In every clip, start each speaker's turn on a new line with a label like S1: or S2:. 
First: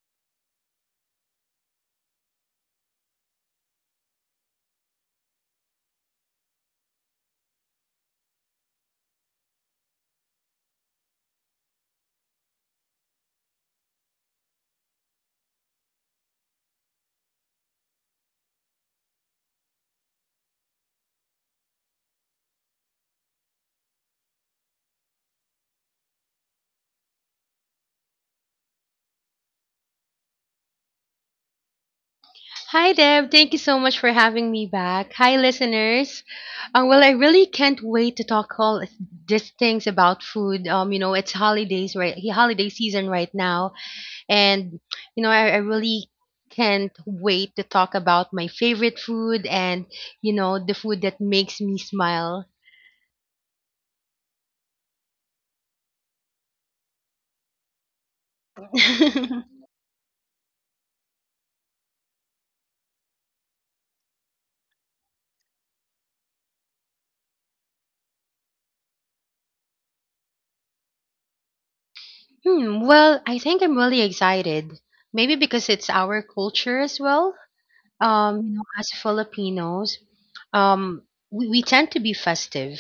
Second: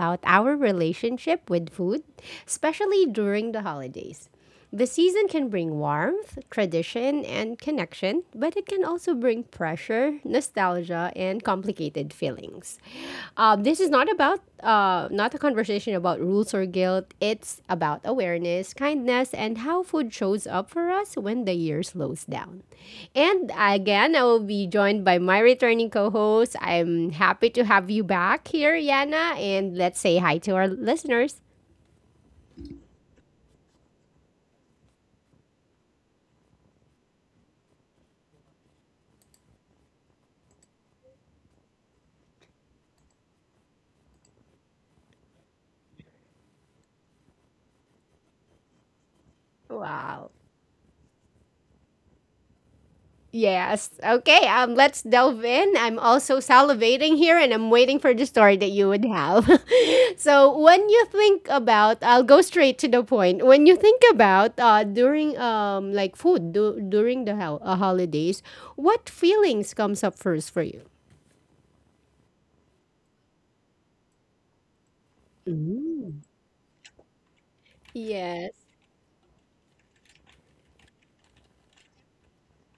S1: about our relationship with food, especially during the holidays. The season can bring warmth, tradition, and connection, but it can also bring pressure, nostalgia, and complicated feelings. This is not a conversation about rules or guilt. It's about awareness, kindness, and how food shows up for us when the year slows down. And again, I will be joined by my returning co-host. I'm happy to have you back here, Yana, and let's say hi to our listeners.
S2: Hi, Deb. Thank you so much for having me back. Hi, listeners. Well, I really can't wait to talk all these things about food. It's holidays, right? Yeah, holiday season right now, and I really can't wait to talk about my favorite food and
S1: Wow.
S2: the food that makes me smile.
S1: Yes. Okay. Let's delve in. I'm also salivating here, and I'm waiting for the story that you would have.
S2: hmm,
S1: So when you think about, I'll go straight to the point. When you think about, during like, during the holidays, what feelings comes up first for you?
S2: well, I think I'm really excited. Maybe because it's our
S1: Mm.
S2: culture as well.
S1: Yes.
S2: As Filipinos, um, we tend to be festive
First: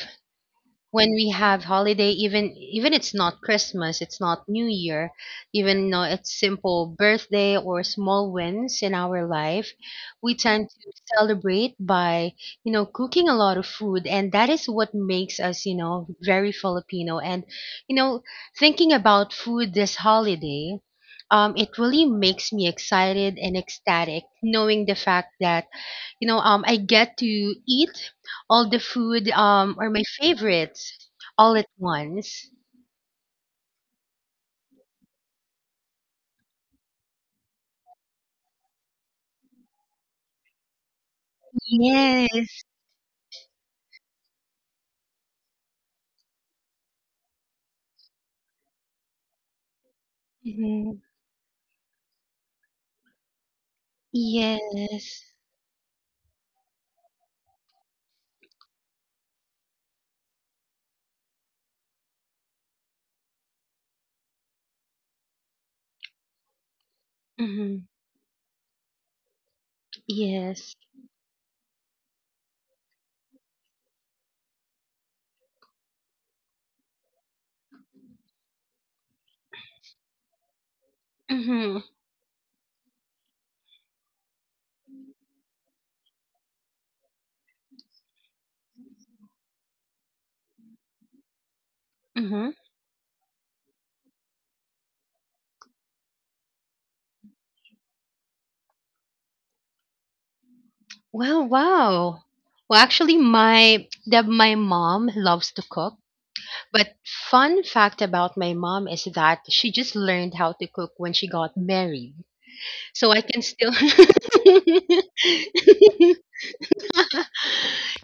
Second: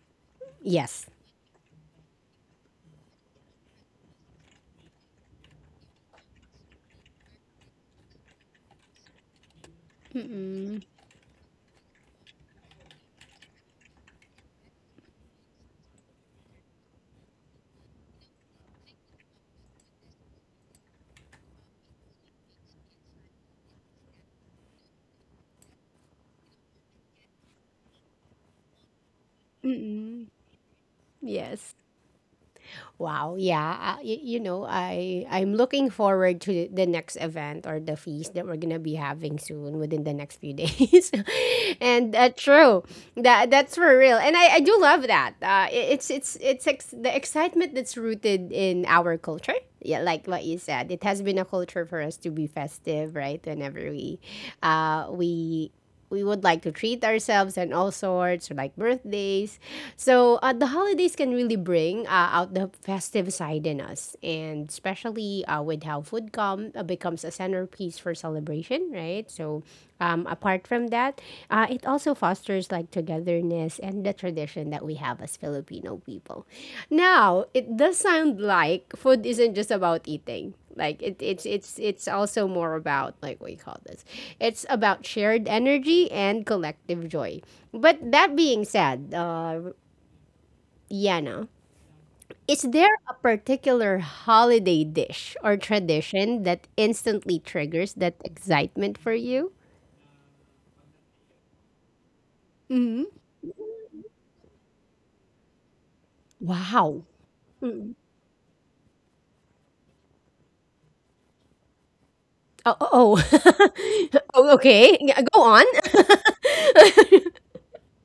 S1: Yes.
S2: when we have holiday. Even it's not Christmas, it's not New Year, even though it's simple birthday or small wins in our life, we tend
S1: Mm-mm.
S2: to celebrate by cooking a lot of food, and that is what makes us very Filipino. And you know, thinking about food this holiday, it really makes me excited and ecstatic knowing the fact that I get to eat all the food, or my
S1: Mm-mm.
S2: favorites all at
S1: Yes.
S2: once.
S1: Wow, yeah, I'm looking forward to the next event or the feast that we're gonna be having soon within the next few days, and
S2: Yes.
S1: true, that's for real, and I do love that. The excitement that's rooted in our culture. Yeah, like what you said,
S2: Hmm.
S1: it has been a culture for us to be festive, right? Whenever uh,
S2: Yes.
S1: we we would like to treat ourselves and all sorts, like birthdays. So the holidays can really bring out the festive side in us, and especially with how food come becomes a
S2: Hmm.
S1: centerpiece for celebration, right? So apart
S2: Yes.
S1: from that, it also fosters like togetherness and the tradition that we have as Filipino people. Now, it does sound like food isn't just about eating, like, it,
S2: Hmm.
S1: it's also more about, like, what do you call this, it's about shared energy and collective joy. But that being said, Yana,
S2: Hmm.
S1: is there a particular holiday dish or tradition that instantly triggers that excitement for you?
S2: Well, wow. Well,
S1: Hmm.
S2: actually, my mom loves to cook. But
S1: Wow.
S2: fun fact about my mom is that she just learned how to cook when she got married.
S1: Oh, oh,
S2: So I can still
S1: oh. Oh, okay. Yeah, go on.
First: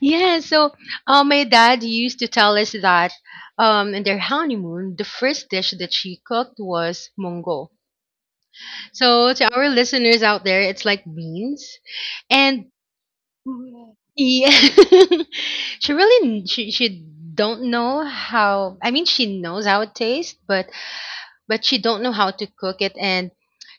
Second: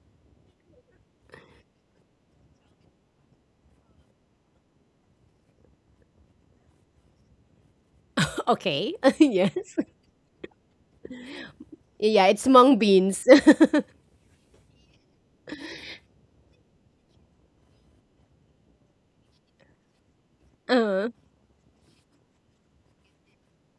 S2: yeah, so my dad used to tell us that in their honeymoon, the first dish that she cooked was mongo.
S1: Okay.
S2: So to our
S1: Yes.
S2: listeners out there, it's like beans,
S1: Yeah, it's
S2: and
S1: mung beans.
S2: mm, yeah, she really she don't know how. I mean, she knows how it tastes, but
S1: uh,
S2: she don't know how to cook it, and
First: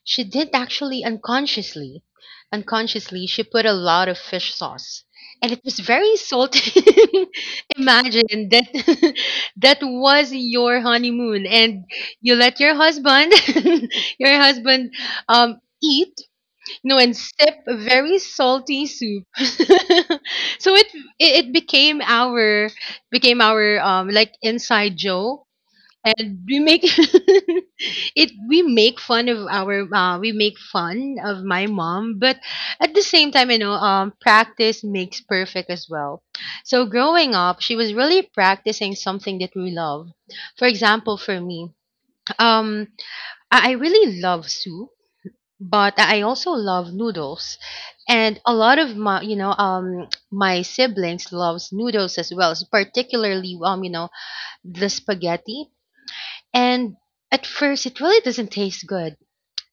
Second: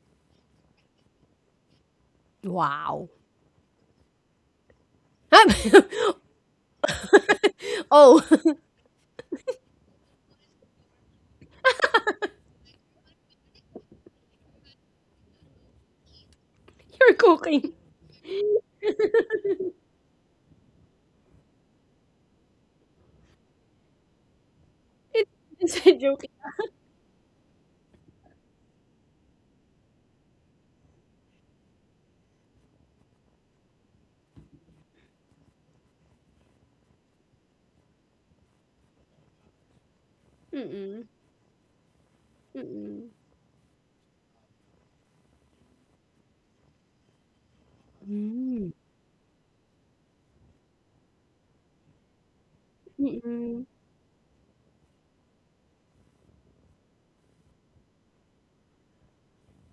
S2: she did actually unconsciously
S1: wow.
S2: unconsciously she put a lot of fish sauce, and it was very salty.
S1: Oh.
S2: Imagine that. That was your honeymoon, and you let your husband your husband um eat
S1: You're
S2: and sip
S1: cooking.
S2: a very salty soup. So it became our like inside joke,
S1: Just joking.
S2: and we make it, we make fun of my mom, but at the same time, practice makes perfect as well, so growing up she was really practicing something that we love.
S1: Mm,
S2: For
S1: mm.
S2: example, for me, um,
S1: Hmm.
S2: I really love soup, but I also love noodles, and a
S1: Mm.
S2: lot of my you know my siblings loves noodles as well, particularly
S1: Mm-mm.
S2: the spaghetti, and at first it really doesn't taste good.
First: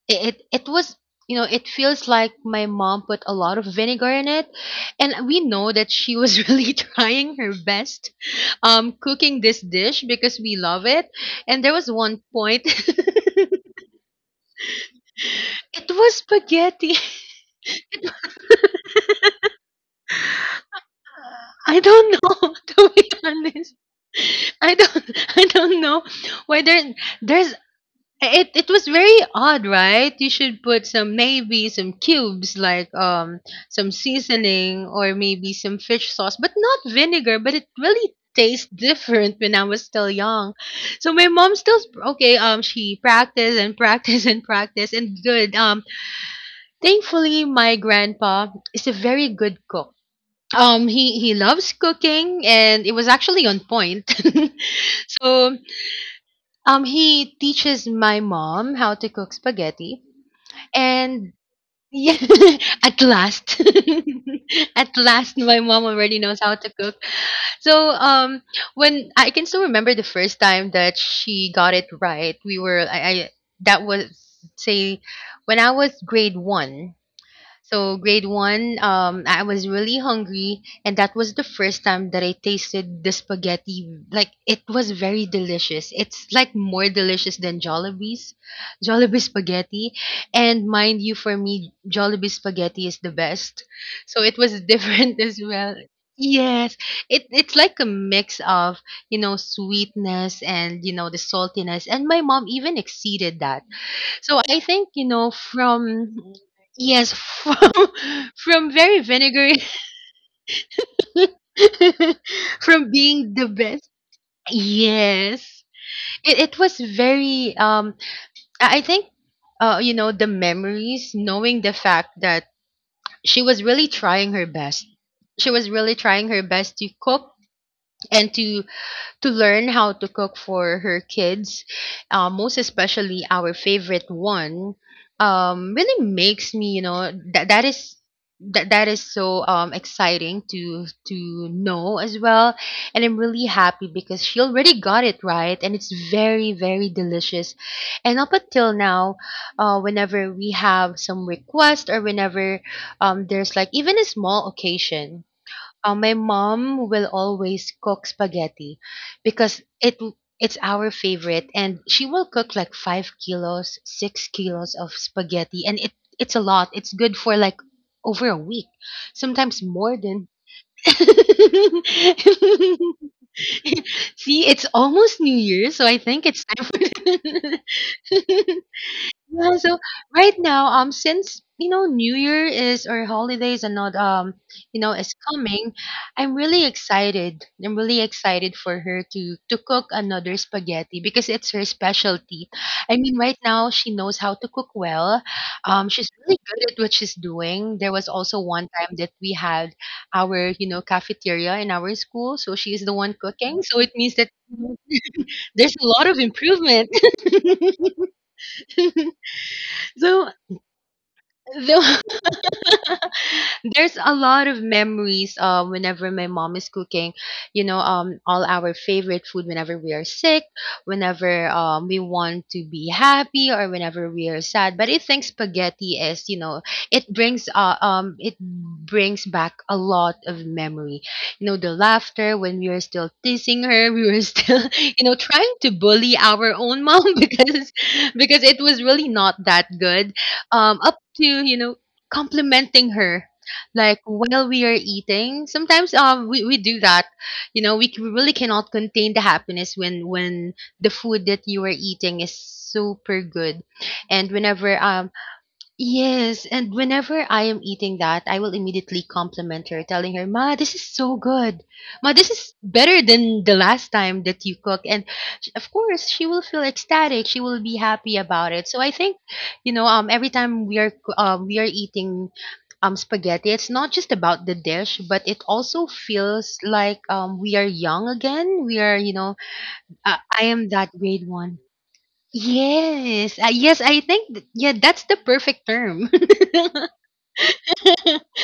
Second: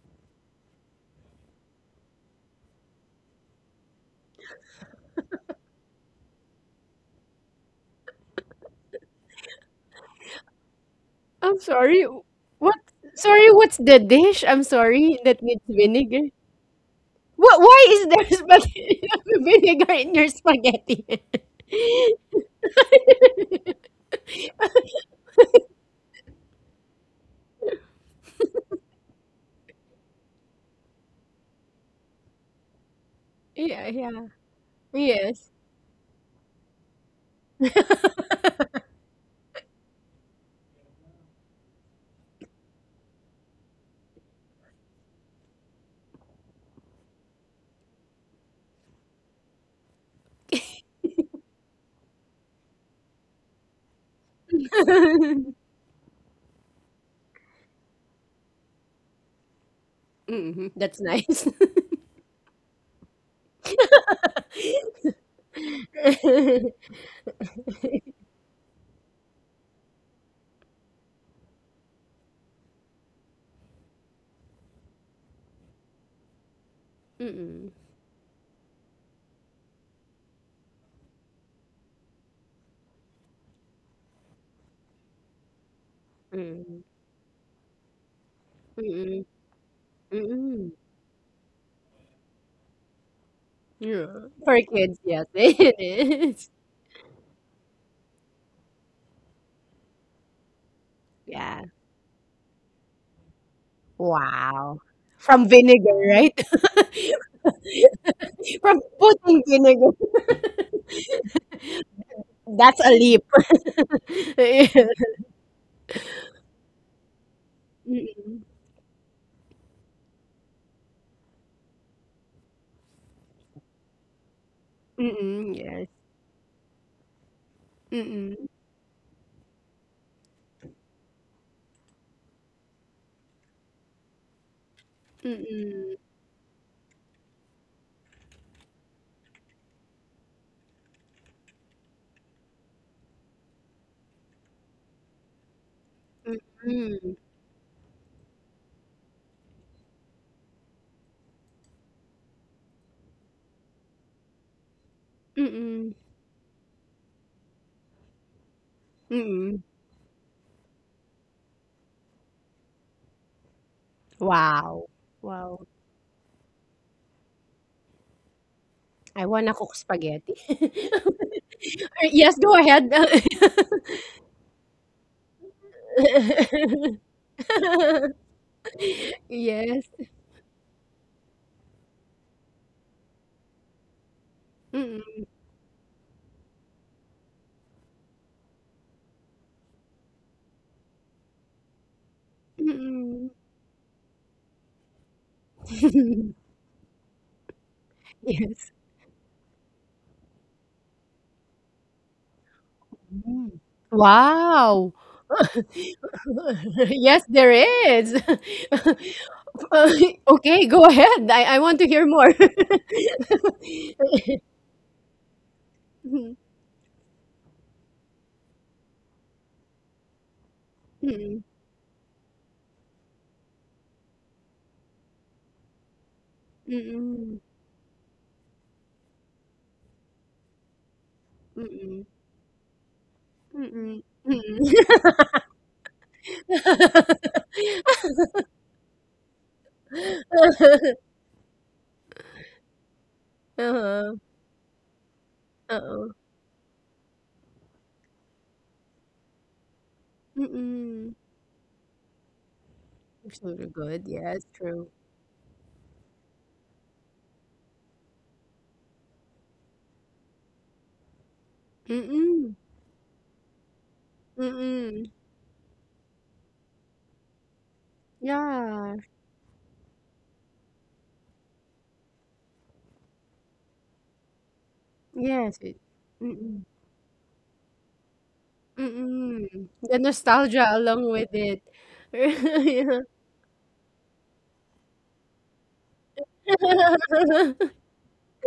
S2: It was, it feels like my mom put a lot of vinegar in it, and we know that she was really trying her best, cooking this dish because we love it,
S1: I'm
S2: and there was
S1: sorry.
S2: one point
S1: What? Sorry,
S2: it
S1: what's the dish? I'm sorry that needs
S2: was
S1: vinegar.
S2: spaghetti.
S1: What? Why is there spaghetti vinegar in your spaghetti?
S2: I don't know, to be honest. I don't I don't know why there's it was very odd, right? You should put some, maybe some cubes, like,
S1: Yeah,
S2: some
S1: yeah.
S2: seasoning or
S1: Yes.
S2: maybe some fish sauce, but not vinegar. But it really tastes different when I was still young. So my mom still okay. She practiced and practiced and practiced and good. Thankfully my grandpa is a very good cook. He loves cooking, and it was actually on point. So, he teaches my mom how to cook spaghetti,
S1: Hmm, that's
S2: and
S1: nice.
S2: yeah, at last, at last, my mom already knows how to cook. So, when I can still remember the first time that she got it right, we were I that was say, when I was grade one.
S1: Mm-mm.
S2: So grade one, I was really hungry, and that was the first time that I tasted the spaghetti. Like, it was very delicious. It's like
S1: Mm-mm.
S2: more delicious than Jollibee
S1: Mm-mm.
S2: spaghetti. And
S1: Mm-mm.
S2: mind you, for me, Jollibee spaghetti is the best.
S1: Yeah.
S2: So it was
S1: For kids,
S2: different
S1: yes,
S2: as well.
S1: it is.
S2: Yes, it's like a mix of sweetness and the
S1: Yeah.
S2: saltiness, and my mom even exceeded that, so I
S1: Wow.
S2: think, you know,
S1: From vinegar,
S2: from
S1: right?
S2: yes, from
S1: From
S2: very
S1: putting
S2: vinegary
S1: vinegar. That's a
S2: from
S1: leap.
S2: being the best.
S1: Yeah.
S2: Yes. It was very, I think, the memories knowing the fact that she was really trying her best.
S1: Mm-mm.
S2: She
S1: Mm-mm.
S2: was
S1: Yes.
S2: really trying her best to cook and
S1: Mm-mm.
S2: to learn how to cook for her kids, most especially our favorite one,
S1: Mm-mm.
S2: really makes me, you know, that that is so exciting to know as well, and I'm really happy because she already got it right, and it's very very
S1: Mm-mm.
S2: delicious, and up until now, whenever we have some request or whenever there's like even a small occasion,
S1: Mm-mm.
S2: my mom will always cook spaghetti, because
S1: Mm-mm.
S2: it's our favorite, and she will cook like 5 kilos, 6 kilos
S1: Wow.
S2: of spaghetti,
S1: Wow.
S2: and it's a lot. It's good for like over a week,
S1: I wanna
S2: sometimes
S1: cook
S2: more than.
S1: spaghetti. Yes, go ahead.
S2: See, it's almost New Year, so I think it's time for. Yeah, so
S1: Yes.
S2: right now, since New Year is or holidays and not is
S1: Mm-mm.
S2: coming, I'm really excited. I'm really excited for her to cook another spaghetti, because it's her specialty. I mean,
S1: Mm-mm.
S2: right now she knows how to cook well. She's really good at what she's doing. There was also one
S1: Yes.
S2: time that we had our cafeteria in our school, so she is the one
S1: Mm.
S2: cooking. So it means that
S1: Wow.
S2: there's a lot of improvement.
S1: Yes, there is. Uh,
S2: So,
S1: Okay, go ahead. I want to
S2: though,
S1: hear more.
S2: there's a lot of memories whenever my
S1: Mm,
S2: mom is cooking, all our favorite food whenever we are sick, whenever we want to be happy, or whenever we are sad. But I think spaghetti is, it
S1: mm,
S2: brings uh, um, it brings back a lot of memory. The
S1: mm,
S2: laughter when we were still teasing
S1: mm,
S2: her,
S1: mm,
S2: we were still,
S1: mm.
S2: trying to bully our own mom because it was really not that good. Up to complimenting her like
S1: Uh-huh.
S2: while we are eating sometimes,
S1: Uh-oh.
S2: we do that. We really cannot contain the happiness when the
S1: Mm-mm.
S2: food that you are eating is super good
S1: Absolutely good. Yeah,
S2: and
S1: it's
S2: whenever
S1: true.
S2: Yes, and whenever I am eating that, I will immediately compliment her, telling her, "Ma, this is so good. Ma, this is
S1: Mm-mm.
S2: better than the last time that you cook." And
S1: Mm-mm.
S2: of course, she will feel ecstatic. She will be happy about it. So I
S1: Yeah.
S2: think, every time we are eating spaghetti, it's not just about the dish, but it
S1: Yes. It.
S2: also feels
S1: Mm-mm.
S2: like we are young again. We are,
S1: Mm. The
S2: I
S1: nostalgia
S2: am that
S1: along with
S2: grade
S1: it.
S2: one.
S1: Yeah.
S2: Yes, yes, I think yeah, that's the perfect term.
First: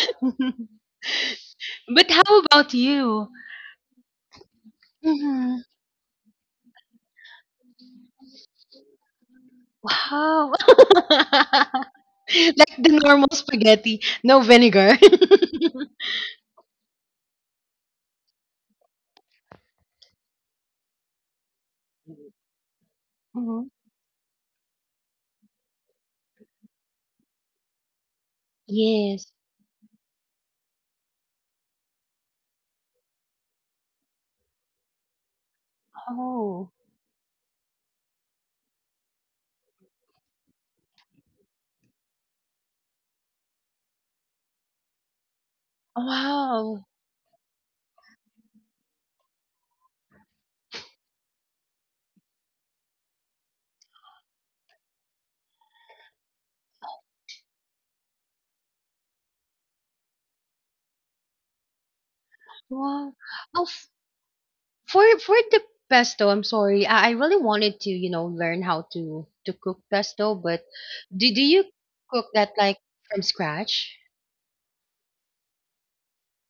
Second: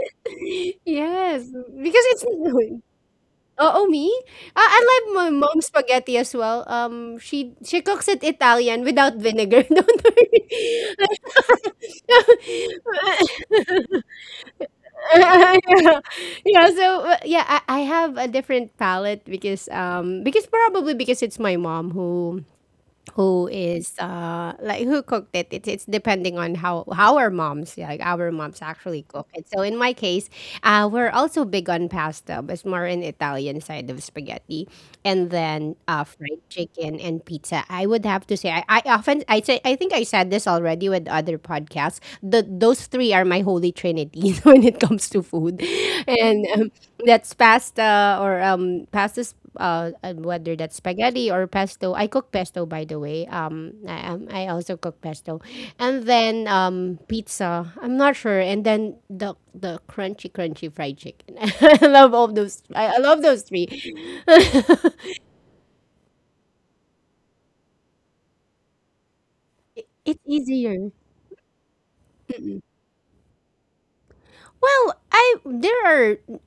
S1: Yes, because
S2: But how
S1: it's.
S2: about you?
S1: Oh, oh, me? Ah, I like my
S2: Mhm.
S1: mom's spaghetti as well. She cooks it Italian without vinegar. Don't worry.
S2: Wow. Like the normal spaghetti, no vinegar.
S1: Yeah. Yeah, so yeah, I have a different palate because probably because it's my mom who
S2: Mhm.
S1: is, like, who cooked it. It's depending on how our moms, yeah, like our moms actually cook
S2: Yes.
S1: it. So in my case we're also big on pasta, but it's more an Italian side of spaghetti. And then, fried
S2: Oh.
S1: chicken and pizza, I would have to say, I often I think I said this already with other podcasts. The Those three are my holy trinity when it comes to food. And
S2: Wow.
S1: that's pasta or pastas, whether that's spaghetti or pesto. I cook pesto, by the way. I also cook pesto, and then, pizza. I'm not sure, and then the crunchy, crunchy fried chicken. I love all those. I
S2: Wow.
S1: love those
S2: Oh,
S1: three.
S2: f- for for the pesto, I'm sorry. I really wanted to, learn how to cook
S1: It's
S2: pesto, but
S1: easier.
S2: do you cook that like from scratch?
S1: Well, I there are,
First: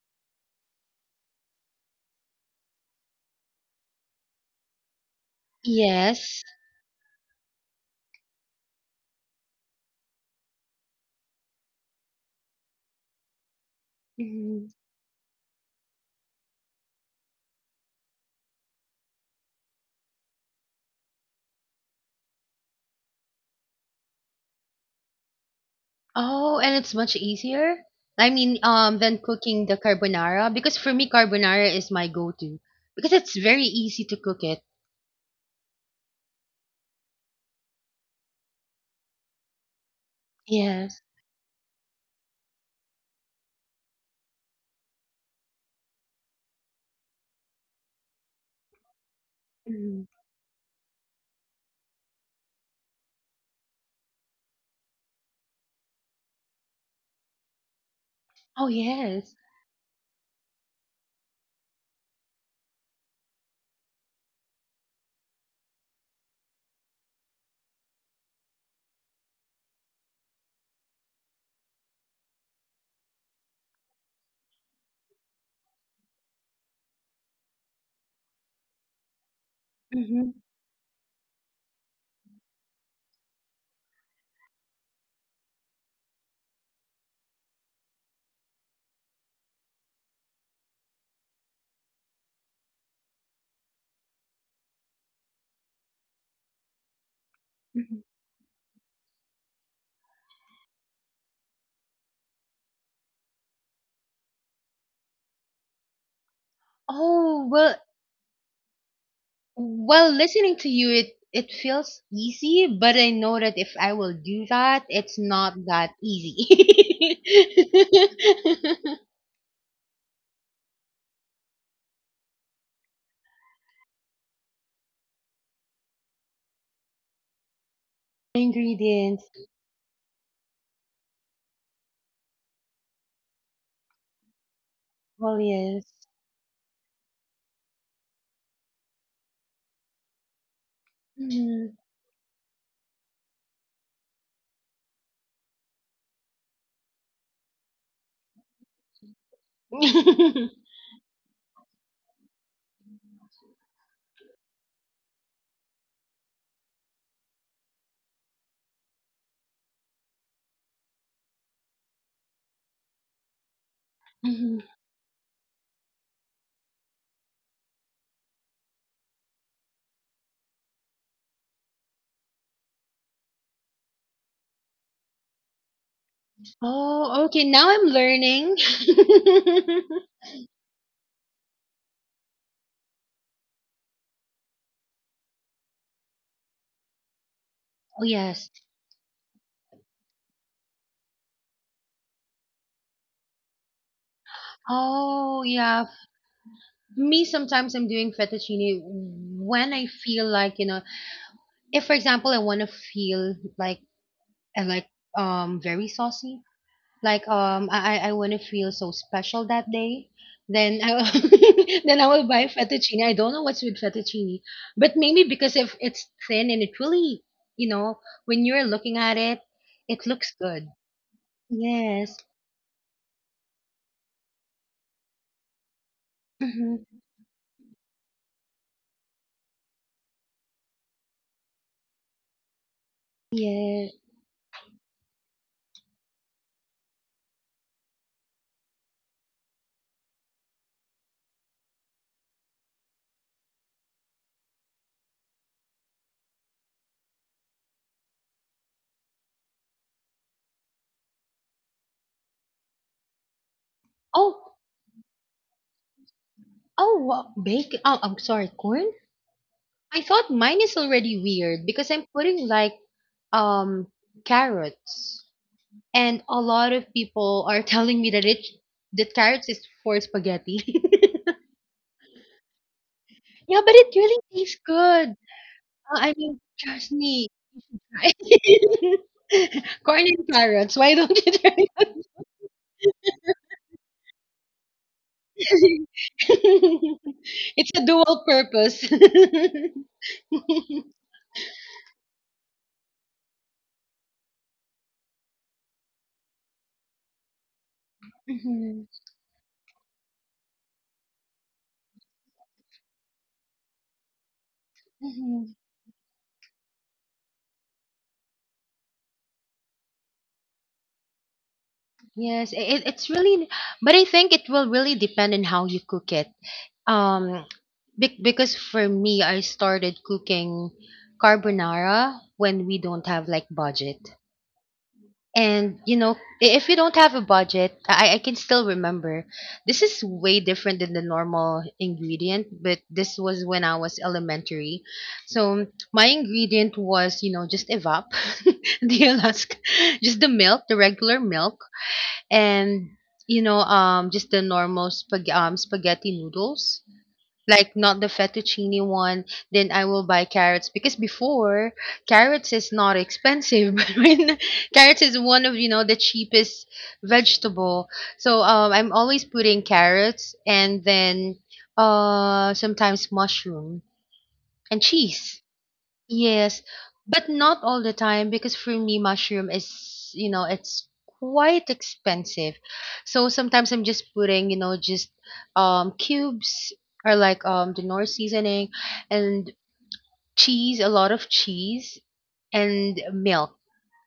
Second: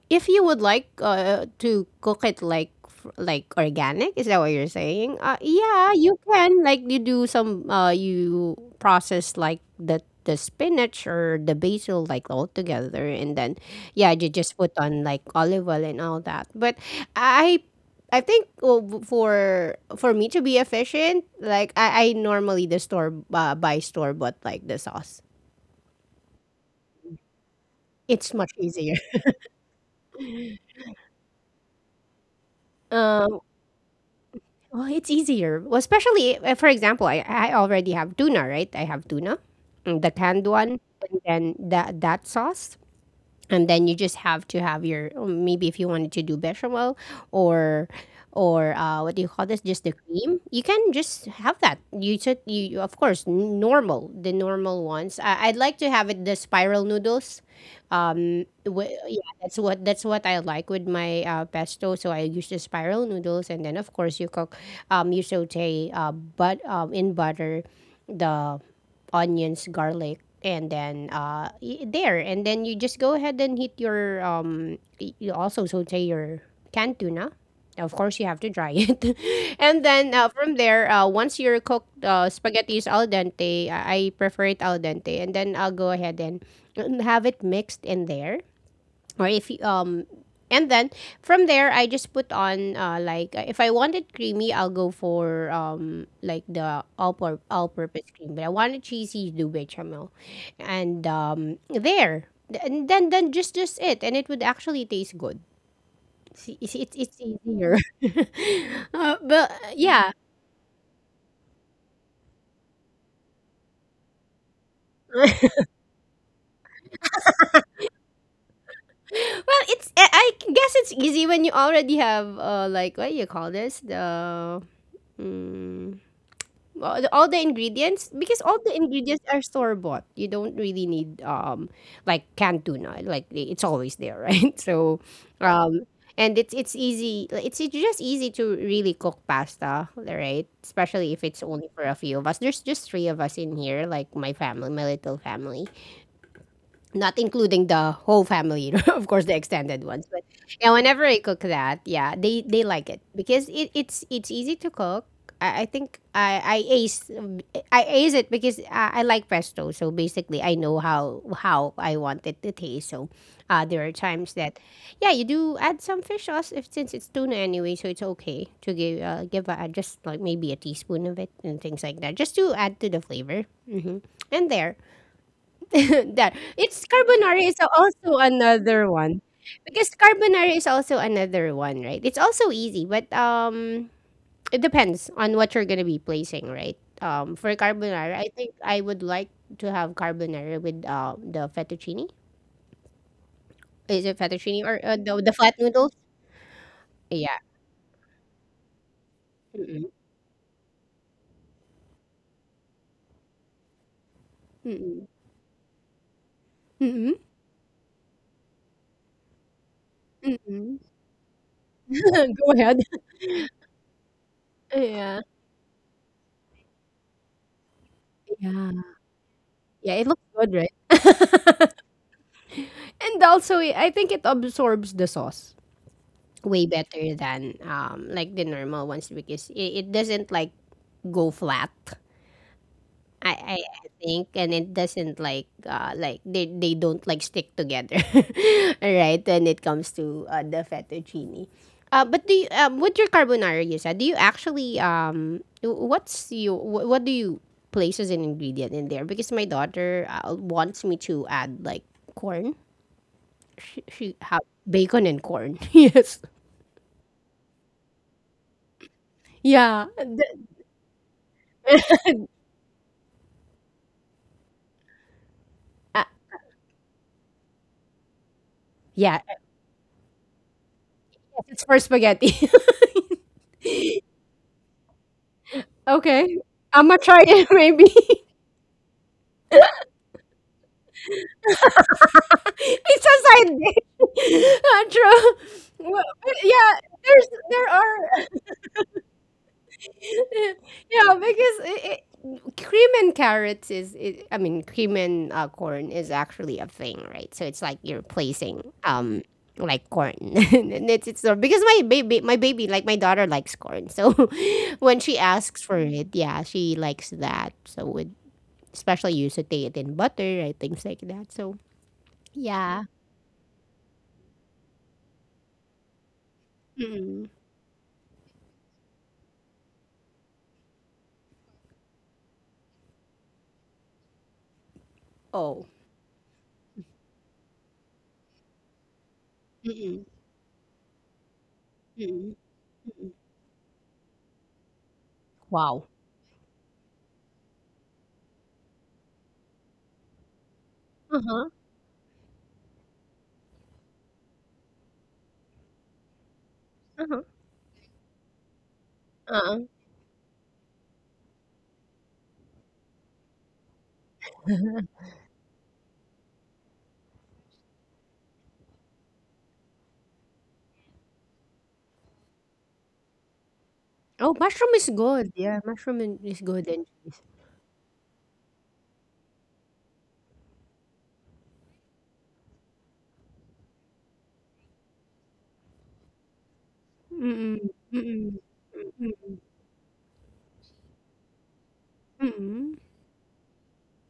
S1: if you would like, to cook it like, like organic, is that what you're saying? Yeah, you
S2: Yes.
S1: can, like, you do some, you process, like, the spinach or the basil, like, all together, and then yeah, you just put on, like, olive oil and all that, but i I think, oh, for me to be efficient, like, I normally the store buy store bought, like, the sauce.
S2: Oh, and it's much easier? I
S1: It's much
S2: mean,
S1: easier.
S2: than cooking the carbonara, because for me carbonara is my go-to, because it's
S1: Um,
S2: very easy to cook it.
S1: Oh, it's easier. Well, especially, for example, I already have tuna, right? I have tuna, the canned one,
S2: Yes.
S1: and then that sauce, and then you just have to have your, or maybe if you wanted to do bechamel, or or, what do you call this? Just the
S2: Mhm.
S1: cream. You can just have that. You should, of course, normal, the normal ones. I'd like to have it, the spiral noodles.
S2: Oh,
S1: Wi
S2: yes.
S1: Yeah, that's what, that's what I like with my, pesto. So I use the spiral noodles, and then of course you cook, you saute, but in butter, the onions, garlic, and then, there, and then you just go ahead and heat your, you also saute your canned tuna. Of course, you have to dry it, and then,
S2: Hmm.
S1: from there, once your cooked, spaghetti is al dente, I prefer it al dente, and then I'll go ahead and have it mixed in there. Or if you, and then from there, I just put on, like, if I wanted creamy, I'll go for, like, the all
S2: Hmm.
S1: purpose cream, but I wanted cheesy, do bechamel. And there. And then just it, and it would actually taste good. See, it's
S2: Oh,
S1: easier.
S2: well,
S1: But,
S2: while
S1: yeah.
S2: listening to you, it feels easy, but I know that if I will do that, it's not that easy.
S1: Well, it's I guess it's easy when you already have, like, what do you call this, the, mm, all the ingredients, because all the ingredients
S2: Ingredients.
S1: are store bought. You don't really need like canned tuna. Like, it's always there, right? So
S2: Well,
S1: um
S2: yes.
S1: and it's easy, like. It's just easy to really cook pasta, right? Especially if it's only for a few of us. There's just three of us in here, like my family, my little family, not including the whole family, of course, the extended ones. But
S2: Hmm.
S1: yeah, whenever I cook that, yeah, they like it because it's easy to cook. I think I ace it because I like pesto. So basically, I know how I want it to taste. So, there are times that, yeah, you do add some fish sauce, if since it's tuna anyway, so it's okay to give a, just like maybe a teaspoon of it and things like that, just to add to the flavor. Hmm. And there, that it's
S2: Oh,
S1: carbonara
S2: okay,
S1: is
S2: now I'm
S1: also
S2: learning.
S1: another one, because carbonara is also another one, right? It's also easy, but it depends on what you're gonna be placing, right? For
S2: Oh,
S1: carbonara, I
S2: yes.
S1: think I would like to have carbonara with, the fettuccine. Is it fettuccine or, the
S2: Oh,
S1: flat
S2: yeah.
S1: noodles?
S2: Me,
S1: Yeah.
S2: sometimes I'm doing fettuccine when
S1: Mm-mm.
S2: I feel like, if, for example, I want to feel like, I like,
S1: Mm-mm.
S2: very saucy,
S1: Mm-mm.
S2: like, I want to feel so special that day,
S1: Mm-mm.
S2: then I will, then I will buy
S1: Go ahead.
S2: fettuccine. I don't know what's with fettuccine, but maybe because if it's thin, and it really, when you're
S1: Yeah,
S2: looking at it,
S1: yeah, it
S2: it
S1: looks
S2: looks
S1: good,
S2: good.
S1: right?
S2: Yes.
S1: And also, I think it absorbs the sauce way
S2: Mhm.
S1: better than, like, the normal ones, because it doesn't, like, go flat. I
S2: Yeah.
S1: think, and it doesn't, like, like, they don't, like, stick together. Right. When it comes to, the fettuccine. But do you, with your carbonara you said, do you actually, what do you place as an ingredient in there, because my daughter, wants me to add, like, corn, she have
S2: Oh,
S1: bacon and corn? Yes.
S2: oh, wow. Bacon. Oh, I'm sorry, corn.
S1: Yeah,
S2: I thought mine is already weird because I'm putting um carrots,
S1: uh,
S2: and a lot of people are telling me that it that
S1: yeah.
S2: carrots is for spaghetti.
S1: It's for spaghetti.
S2: Yeah, but it really tastes good. I
S1: Okay.
S2: mean,
S1: I'm
S2: trust
S1: gonna try
S2: me.
S1: it maybe.
S2: Corn and carrots. Why don't you try?
S1: It's a side dish. True. Well, but yeah, there
S2: It's a dual
S1: are.
S2: purpose.
S1: Yeah, because cream and carrots is, I mean, cream and, corn is actually a thing, right? So it's like you're placing,
S2: Mhm.
S1: like, corn. And it's because my baby, like, my daughter likes corn, so when she
S2: Mhm.
S1: asks for it, yeah, she likes that, so especially you saute it in butter, right, things like that. So.
S2: Yes, i-
S1: Yeah.
S2: it, it's really, but I think it will really depend on how you cook it.
S1: Mm.
S2: Um, because for me, I started cooking carbonara when we don't have like budget.
S1: Oh.
S2: And if you don't have a budget, I can still remember. This is
S1: Mm,
S2: way different than the normal
S1: mm,
S2: ingredient, but
S1: mm.
S2: this was when I was elementary. So
S1: Wow.
S2: my ingredient was, you know, just evap, the Alaska, just the milk, the regular milk and just the spaghetti noodles,
S1: Uh-huh,
S2: like not the fettuccine one.
S1: uh-uh.
S2: Then I will buy carrots because before, carrots is not expensive, but when carrots is one of, you know, the cheapest vegetable. So I'm always putting carrots, and then sometimes mushroom
S1: Oh, mushroom
S2: and
S1: is good.
S2: cheese.
S1: Yeah, mushroom in is
S2: Yes,
S1: good, and
S2: but not all the time, because for me, mushroom is, you know, it's quite expensive. So sometimes I'm just putting, you know, just cubes or like
S1: Mm,
S2: the North
S1: mm,
S2: seasoning
S1: mm,
S2: and cheese, a lot of cheese,
S1: mm.
S2: and milk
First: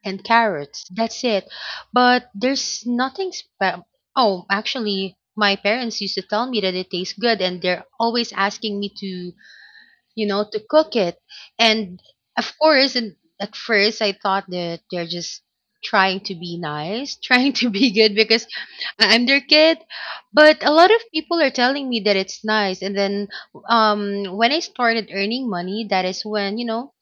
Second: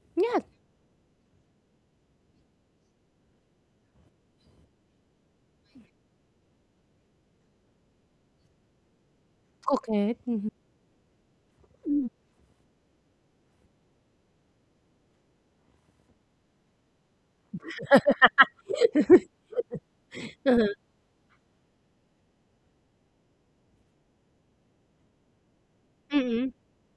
S2: and
S1: Yeah,
S2: carrots. That's it. But there's nothing spe- Oh, actually, my parents used to tell me that it tastes good, and they're always asking me to,
S1: cook it.
S2: you know,
S1: Mhm.
S2: to cook it. And of course, and at first I thought that they're just trying to be nice, trying to be good, because I'm their kid. But a
S1: Uh-huh,
S2: lot of people are telling me that it's nice. And then when I started earning money, that is
S1: mm.
S2: when, you know,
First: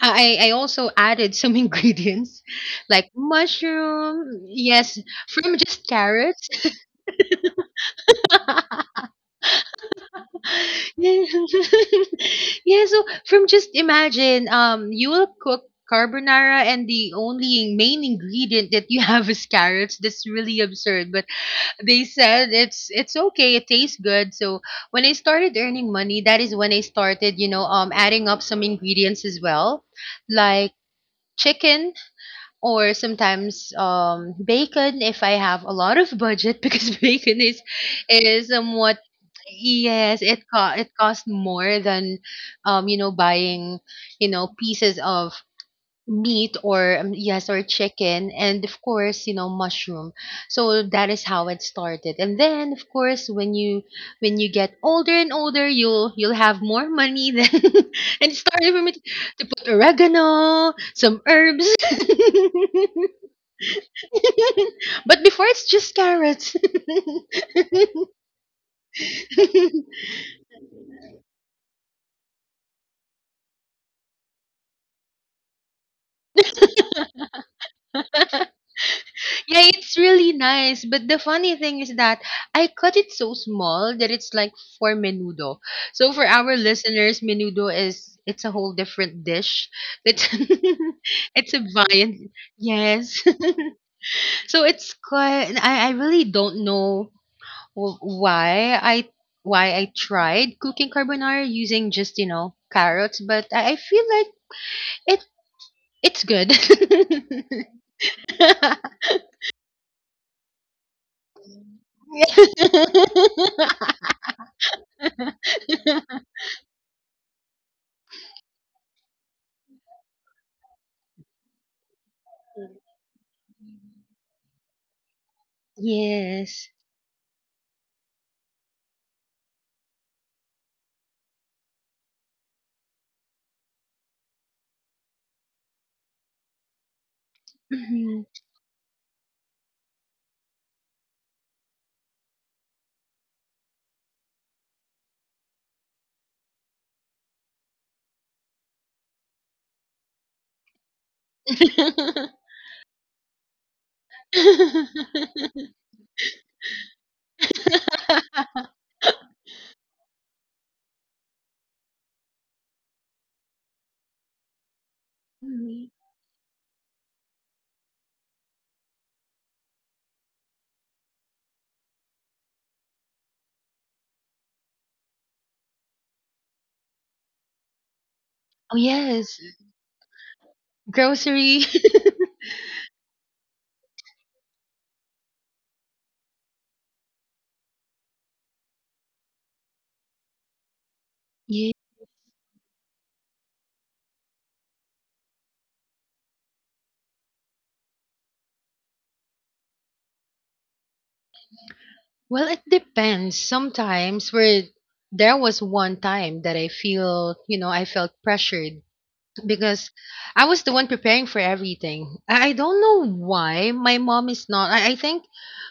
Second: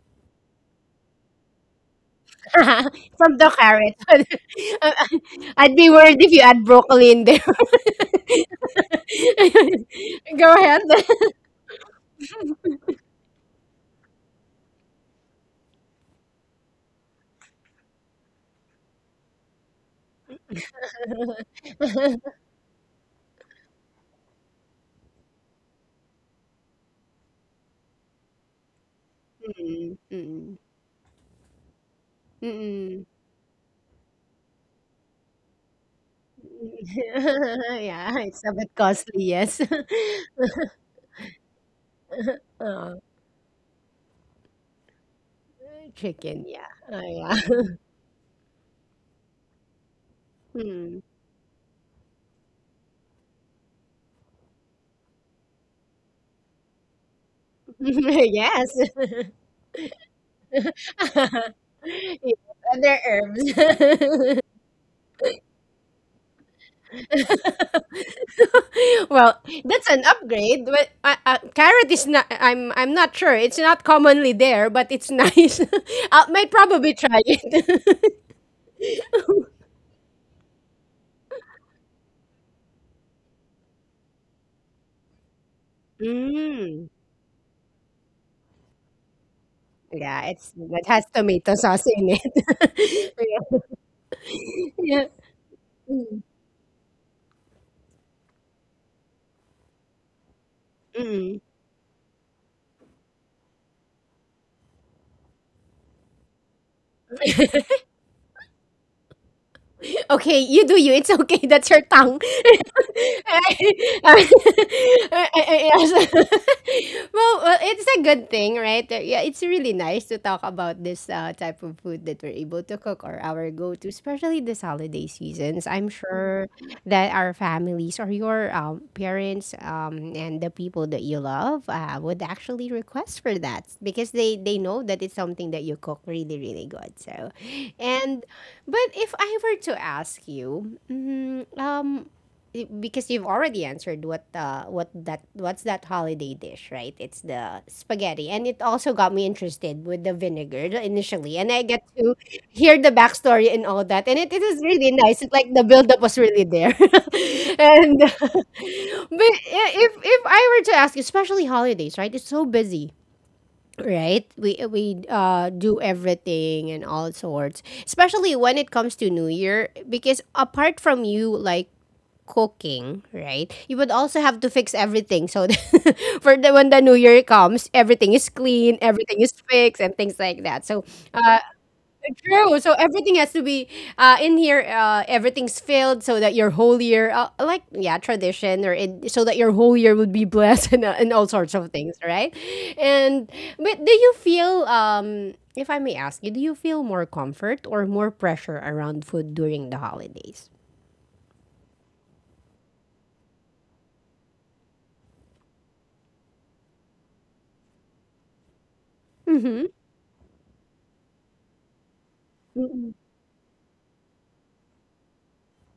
S2: I also added some ingredients like
S1: From the carrot.
S2: mushroom,
S1: Uh,
S2: yes, from
S1: I'd
S2: just
S1: be worried if you
S2: carrots.
S1: add broccoli in there. Go ahead.
S2: Yeah. Yeah, so, from just imagine, you will cook carbonara, and the only main ingredient that you have is carrots. That's really absurd, but they said it's okay. It tastes good. So when I started earning money, that is when I started, you know, adding up some ingredients as well,
S1: Mm, mm,
S2: like chicken or
S1: mm.
S2: sometimes bacon if I have a lot of budget, because bacon is
S1: Yeah, it's
S2: is
S1: a bit
S2: somewhat,
S1: costly, yes.
S2: yes, it costs more than
S1: Uh,
S2: you know, buying, you know, pieces of
S1: chicken,
S2: meat
S1: yeah.
S2: or, yes,
S1: Yeah.
S2: or chicken, and of course, you know, mushroom. So
S1: Hmm.
S2: that is how it started. And then of course, when you, when you get older and older, you'll have more money then, and it started
S1: Yes.
S2: with me to put oregano, some herbs.
S1: Yeah, other herbs.
S2: But before, it's just carrots. Yeah,
S1: Well, that's an upgrade, but carrot is not. I'm not sure. It's not commonly there, but it's nice. I might probably try it.
S2: it's really nice. But the funny thing is that I cut it so small that it's like for menudo. So for our
S1: Mm.
S2: listeners, menudo is, it's a whole different dish.
S1: Yeah,
S2: It's
S1: it's that has tomato
S2: it's a
S1: sauce in
S2: viand.
S1: it.
S2: Yes. So it's
S1: Yeah.
S2: quite. I really don't know why I why I tried cooking
S1: Mm.
S2: carbonara using just, you know, carrots, but I feel like it's good.
S1: Okay, you do you. It's okay. That's your tongue. I- I- yes. Well, it's a good thing, right? Yeah, it's really nice to talk about this type of food that we're able to cook or our go-to, especially this holiday seasons. I'm sure
S2: Yes.
S1: that our families or your parents and the people that you love would actually request for that because they know that it's something that you cook really really good. So, and
S2: Mhm.
S1: but if I were to ask you, because you've already answered what that what's that holiday dish, right? It's the spaghetti, and it also got me interested with the vinegar initially, and I get to hear the backstory and all that. And it is really nice. It's like the buildup was really there. And but if I were to ask, especially holidays, right? It's so busy, right? We do
S2: Mhm.
S1: everything and all sorts, especially when it comes to new year because apart from you, like cooking, right? You would also have to fix everything. So for the when the new year comes, everything is clean,
S2: Oh,
S1: everything is
S2: yes.
S1: fixed, and things like that. So uh,
S2: Grocery.
S1: true. So everything has to be in here. Everything's filled so that your whole year, like yeah, tradition or it, so that your whole year would be blessed and all sorts of
S2: Yeah.
S1: things, right? And but do you feel? If I may ask you, do you feel more comfort or more pressure around food during the holidays?
S2: Well, it depends. Sometimes where There was one time that I feel, you know, I felt pressured
S1: Mm-hmm.
S2: because I was the one preparing for everything. I don't know why my mom is not. I think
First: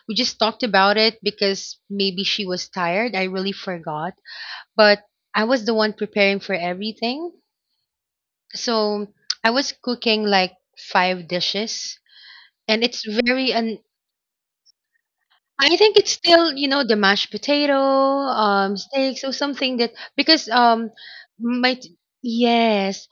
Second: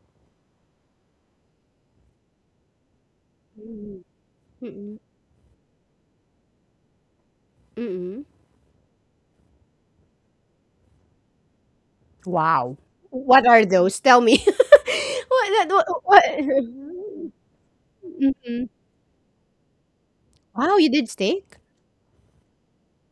S2: we just talked about it because maybe she was tired. I really forgot.
S1: Mm-mm.
S2: But I was the one preparing for everything.
S1: Mm-mm.
S2: So I was cooking like five dishes.
S1: Wow.
S2: And it's
S1: What
S2: very,
S1: are those? Tell me. what?
S2: I
S1: What?
S2: think it's
S1: what
S2: still, you know, the mashed potato,
S1: Mm-mm.
S2: steaks, or something that, because
S1: Wow, you did steak.
S2: my, yes.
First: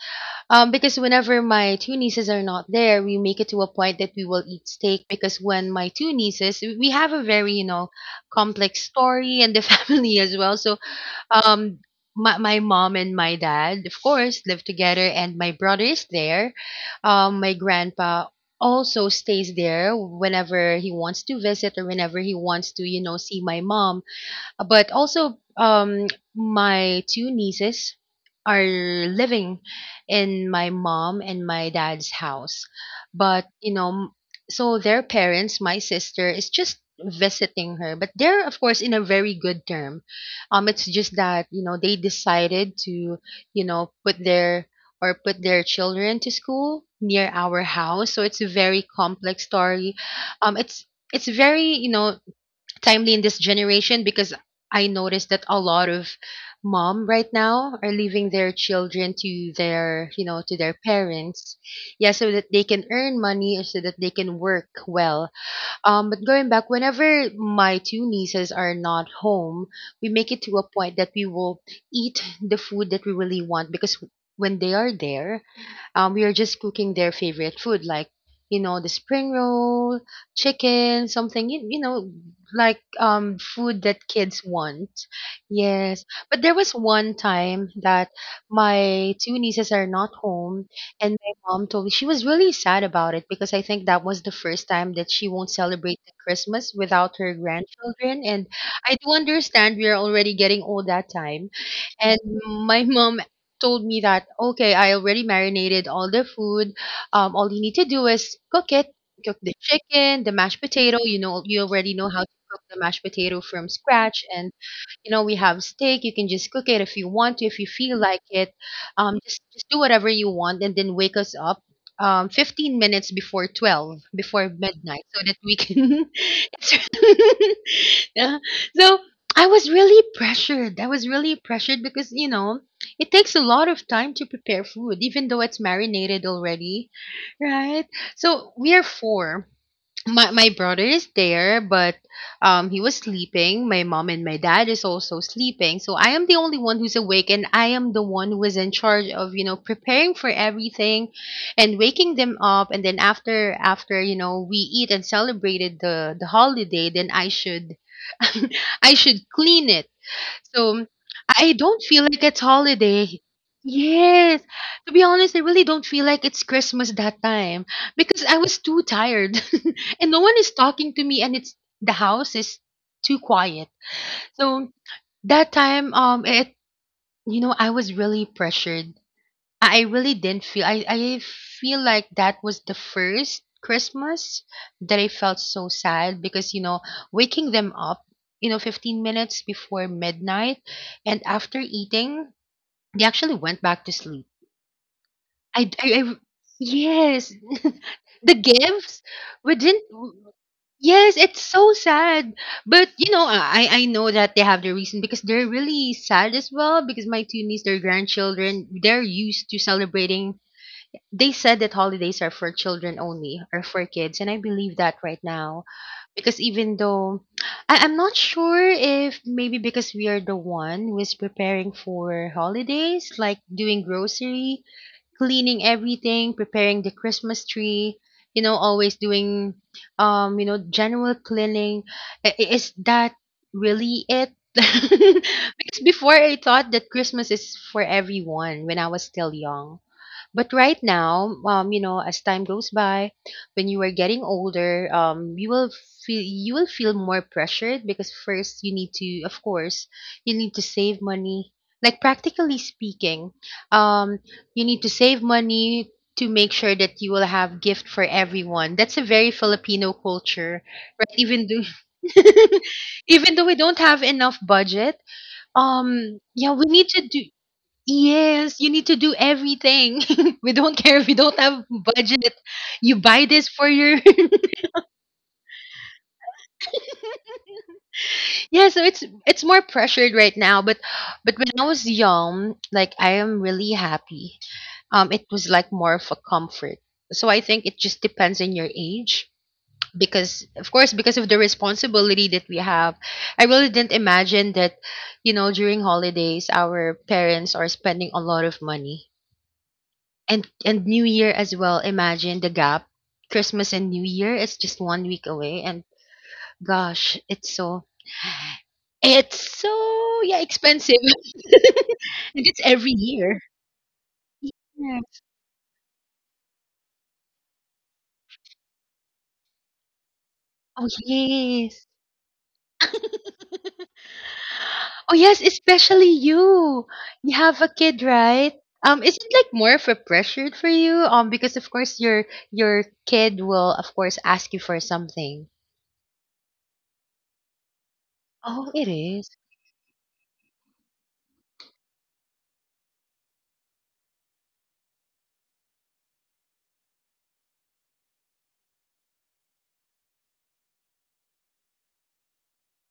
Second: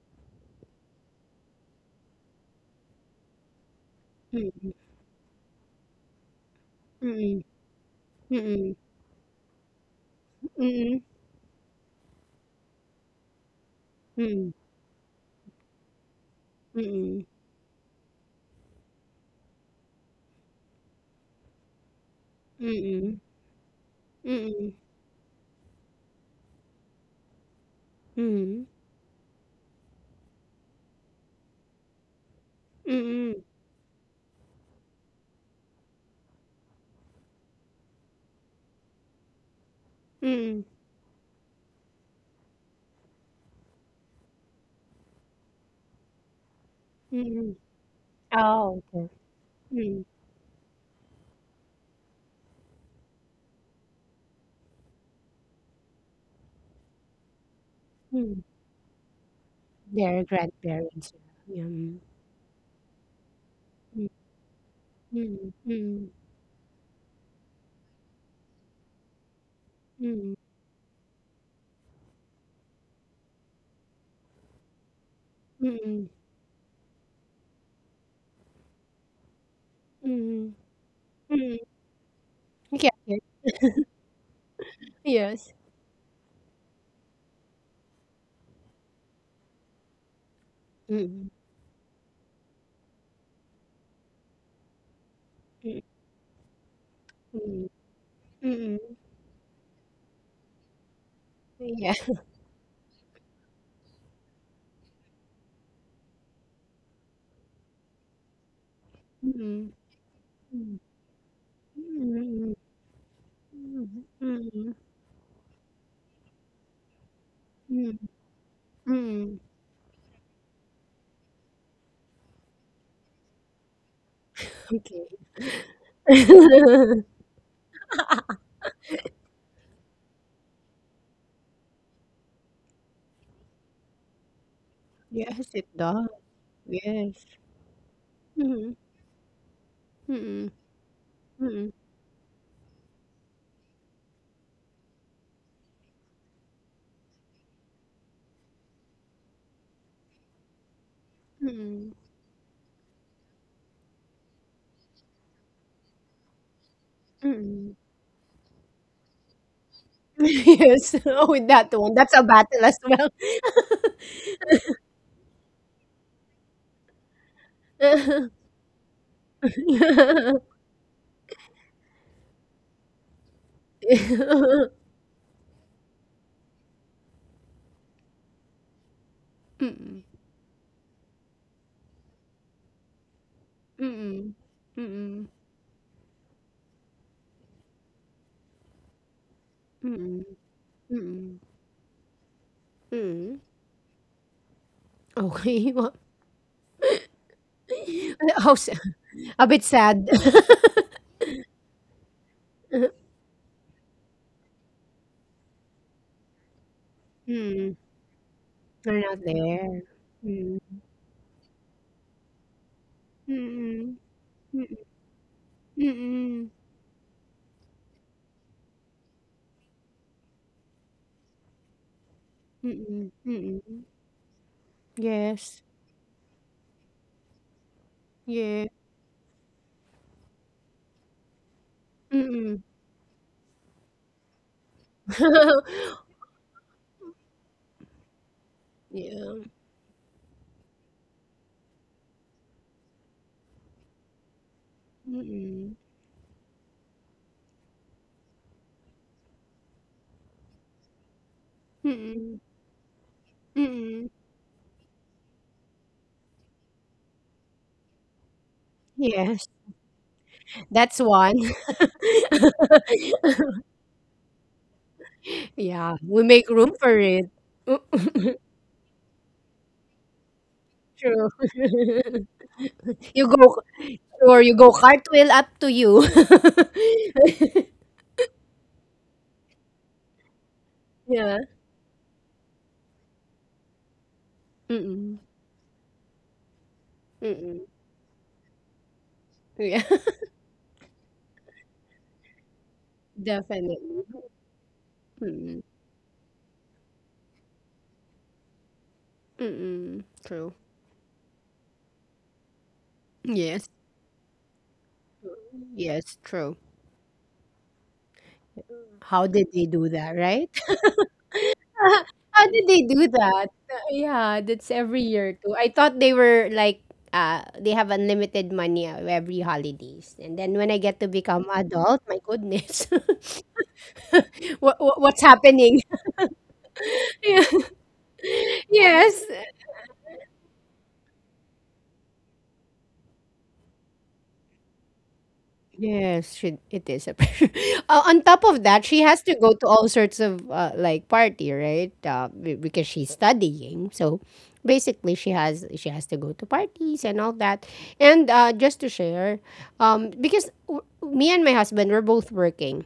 S2: Because whenever my two nieces are not there, we make it to a point that we will eat
S1: Mm,
S2: steak. Because when my two nieces, we have a
S1: Mm-mm.
S2: very, you know, complex story and the family as well. So
S1: Mm-mm.
S2: um, my mom and my dad, of course,
S1: Mm-mm.
S2: live together, and my brother is there.
S1: Mm-mm.
S2: My grandpa also stays there whenever he wants to visit or whenever he wants to, you
S1: Mm-mm.
S2: know, see my mom,
S1: Mm-mm.
S2: but also, my two nieces
S1: Mm-mm.
S2: are
S1: Mm-mm.
S2: living in my mom and my dad's house.
S1: Mm-mm.
S2: But, you know, so their parents, my sister, is just visiting her, but they're of course in a very good term.
S1: Mm-mm.
S2: It's just that, you know, they decided to, you know, put their, or put their children to school near
S1: Mm-mm.
S2: our house, so it's a very
S1: Oh, okay.
S2: complex story.
S1: Mm,
S2: It's very, you know, timely in this generation, because I noticed that a lot of mom right now are leaving
S1: mm.
S2: their children to their, you
S1: Their
S2: know, to their
S1: grandparents.
S2: parents.
S1: Yeah. Mm,
S2: Yeah, so that they can earn money or so that they can work well.
S1: mm, mm,
S2: But going back, whenever my two nieces are not home, we
S1: mm,
S2: make
S1: mm,
S2: it to a point that we will eat the food that we really want, because when they are there,
S1: mm,
S2: we are just cooking their favorite food, like, you know, the spring roll,
S1: mm,
S2: chicken, something
S1: mm.
S2: you, you know, like
S1: Okay. Okay.
S2: food that kids want.
S1: Yes.
S2: Yes, but there was one time that my two nieces are not home, and
S1: Mm,
S2: mom told me she was really sad about it, because I think that was the first time that she won't
S1: mm,
S2: celebrate the Christmas without her
S1: mm,
S2: grandchildren. And I
S1: mm.
S2: do understand, we are already getting old that time.
S1: Yeah.
S2: And my mom told me that, okay, I already marinated all the food. All you need to do is cook it, cook the chicken, the mashed
S1: Mm,
S2: potato. You know, you already know how to
S1: mm,
S2: cook the mashed potato from
S1: mm,
S2: scratch, and
S1: mm,
S2: you know, we have steak. You can just cook it if you want to, if you feel
S1: mm,
S2: like it. Um, just
S1: mm,
S2: just do whatever you want, and then wake us up 15 minutes before 12, before midnight, so that we can
S1: okay.
S2: yeah. So I was really pressured. I was really pressured, because you know, it takes a lot of time to prepare food, even though
S1: Yes,
S2: it's
S1: it does.
S2: marinated already,
S1: Yes.
S2: right? So we
S1: Mm,
S2: are four. My
S1: mm,
S2: brother is there,
S1: mm,
S2: but he was sleeping. My mom and my dad is also sleeping, so I am the only one who's awake, and I am the one who is in charge of, you know, preparing for everything, and
S1: mm,
S2: waking them up. And then, after you know, we eat and celebrated the holiday, then I should
S1: mm.
S2: I should clean it. So,
S1: Yes. Oh, with
S2: I
S1: that
S2: don't
S1: one.
S2: feel
S1: That's
S2: like
S1: a
S2: it's
S1: battle as
S2: holiday.
S1: well.
S2: Yes. To be honest, I really don't feel like it's Christmas that time, because I was too tired, and no one is talking to me, and it's, the house is too quiet. So that time, it, you know, I was really pressured. I really didn't feel, I feel like that was the first Christmas that I felt so sad, because you know, waking them up, you know, 15 minutes before
S1: Mm,
S2: midnight, and
S1: mm,
S2: after eating, they actually
S1: mm.
S2: went back to sleep. I
S1: Okay. Well,
S2: I, I- yes. The
S1: how s-
S2: gifts,
S1: a
S2: we
S1: bit
S2: didn't.
S1: sad.
S2: Yes, it's so sad. But you know, I know that they have their reason, because they're really sad as well, because my two nieces,
S1: Mm,
S2: their grandchildren, they're
S1: we're not
S2: used to
S1: there.
S2: celebrating.
S1: Mm,
S2: They said that holidays are for children only or for
S1: mm,
S2: kids, and I
S1: mm,
S2: believe
S1: mm,
S2: that right now, because
S1: mm,
S2: even though, I'm not sure if maybe because we are the one who is preparing for
S1: mm, mm,
S2: holidays, like
S1: mm.
S2: doing
S1: Mm.
S2: grocery, cleaning
S1: Yes.
S2: everything, preparing the Christmas tree, you know,
S1: Yeah.
S2: always doing you know, general cleaning. I- i-
S1: Mm.
S2: is that really it, because before I thought that Christmas is for everyone when I was still
S1: Yeah.
S2: young, but right now, you know, as time goes by, when you are getting older, you will
S1: Mm.
S2: feel, you will feel more pressured, because first, you need to, of course, you need to save money. Like,
S1: Mm.
S2: practically speaking,
S1: Mm.
S2: um, you need to save money to make sure that you will have gift for everyone. That's a very
S1: Yes.
S2: Filipino culture,
S1: That's
S2: right?
S1: one.
S2: Even though even though we don't have enough budget,
S1: Yeah, we make
S2: yeah, we
S1: room
S2: need
S1: for
S2: to do.
S1: it. Mm,
S2: Yes, you need to do everything. We don't care if you
S1: true.
S2: don't have budget. You buy
S1: You
S2: this
S1: go
S2: for your
S1: or you go cartwheel up to you.
S2: Yeah, so it's more pressured right now, but
S1: Yeah.
S2: when I was young, like, I am really happy.
S1: Mm.
S2: It was like more of a comfort. So I
S1: Mm.
S2: think it just depends on your age,
S1: Yeah.
S2: because of course, because of the responsibility that we have. I really
S1: Definitely.
S2: didn't imagine that, you know,
S1: Mm.
S2: during holidays, our parents are spending a lot of money.
S1: Mm. True.
S2: And New Year as well, imagine the gap.
S1: Yes.
S2: Christmas and New Year is just one week away, and
S1: Yes, true.
S2: gosh, it's so,
S1: How did
S2: it's
S1: they do that,
S2: so yeah,
S1: right?
S2: expensive. And
S1: How
S2: it's
S1: did they
S2: every
S1: do
S2: year.
S1: that? Yeah, that's
S2: Yeah.
S1: every year too. I thought they were like they have unlimited money every holidays. And then when I
S2: Oh
S1: get to become
S2: yes.
S1: adult, my goodness. what, what
S2: Oh
S1: what's
S2: yes,
S1: happening?
S2: especially you. You have a kid, right? Is
S1: Yes,
S2: it like more of a pressure for you? Because of course, your kid will of course ask you for something.
S1: yes, she it is a pressure. On top of
S2: Oh,
S1: that,
S2: it
S1: she has
S2: is.
S1: to go to all sorts of like party, right? Because she's studying, so basically she has to go to parties and all that. And just to share, because me and my husband were both working,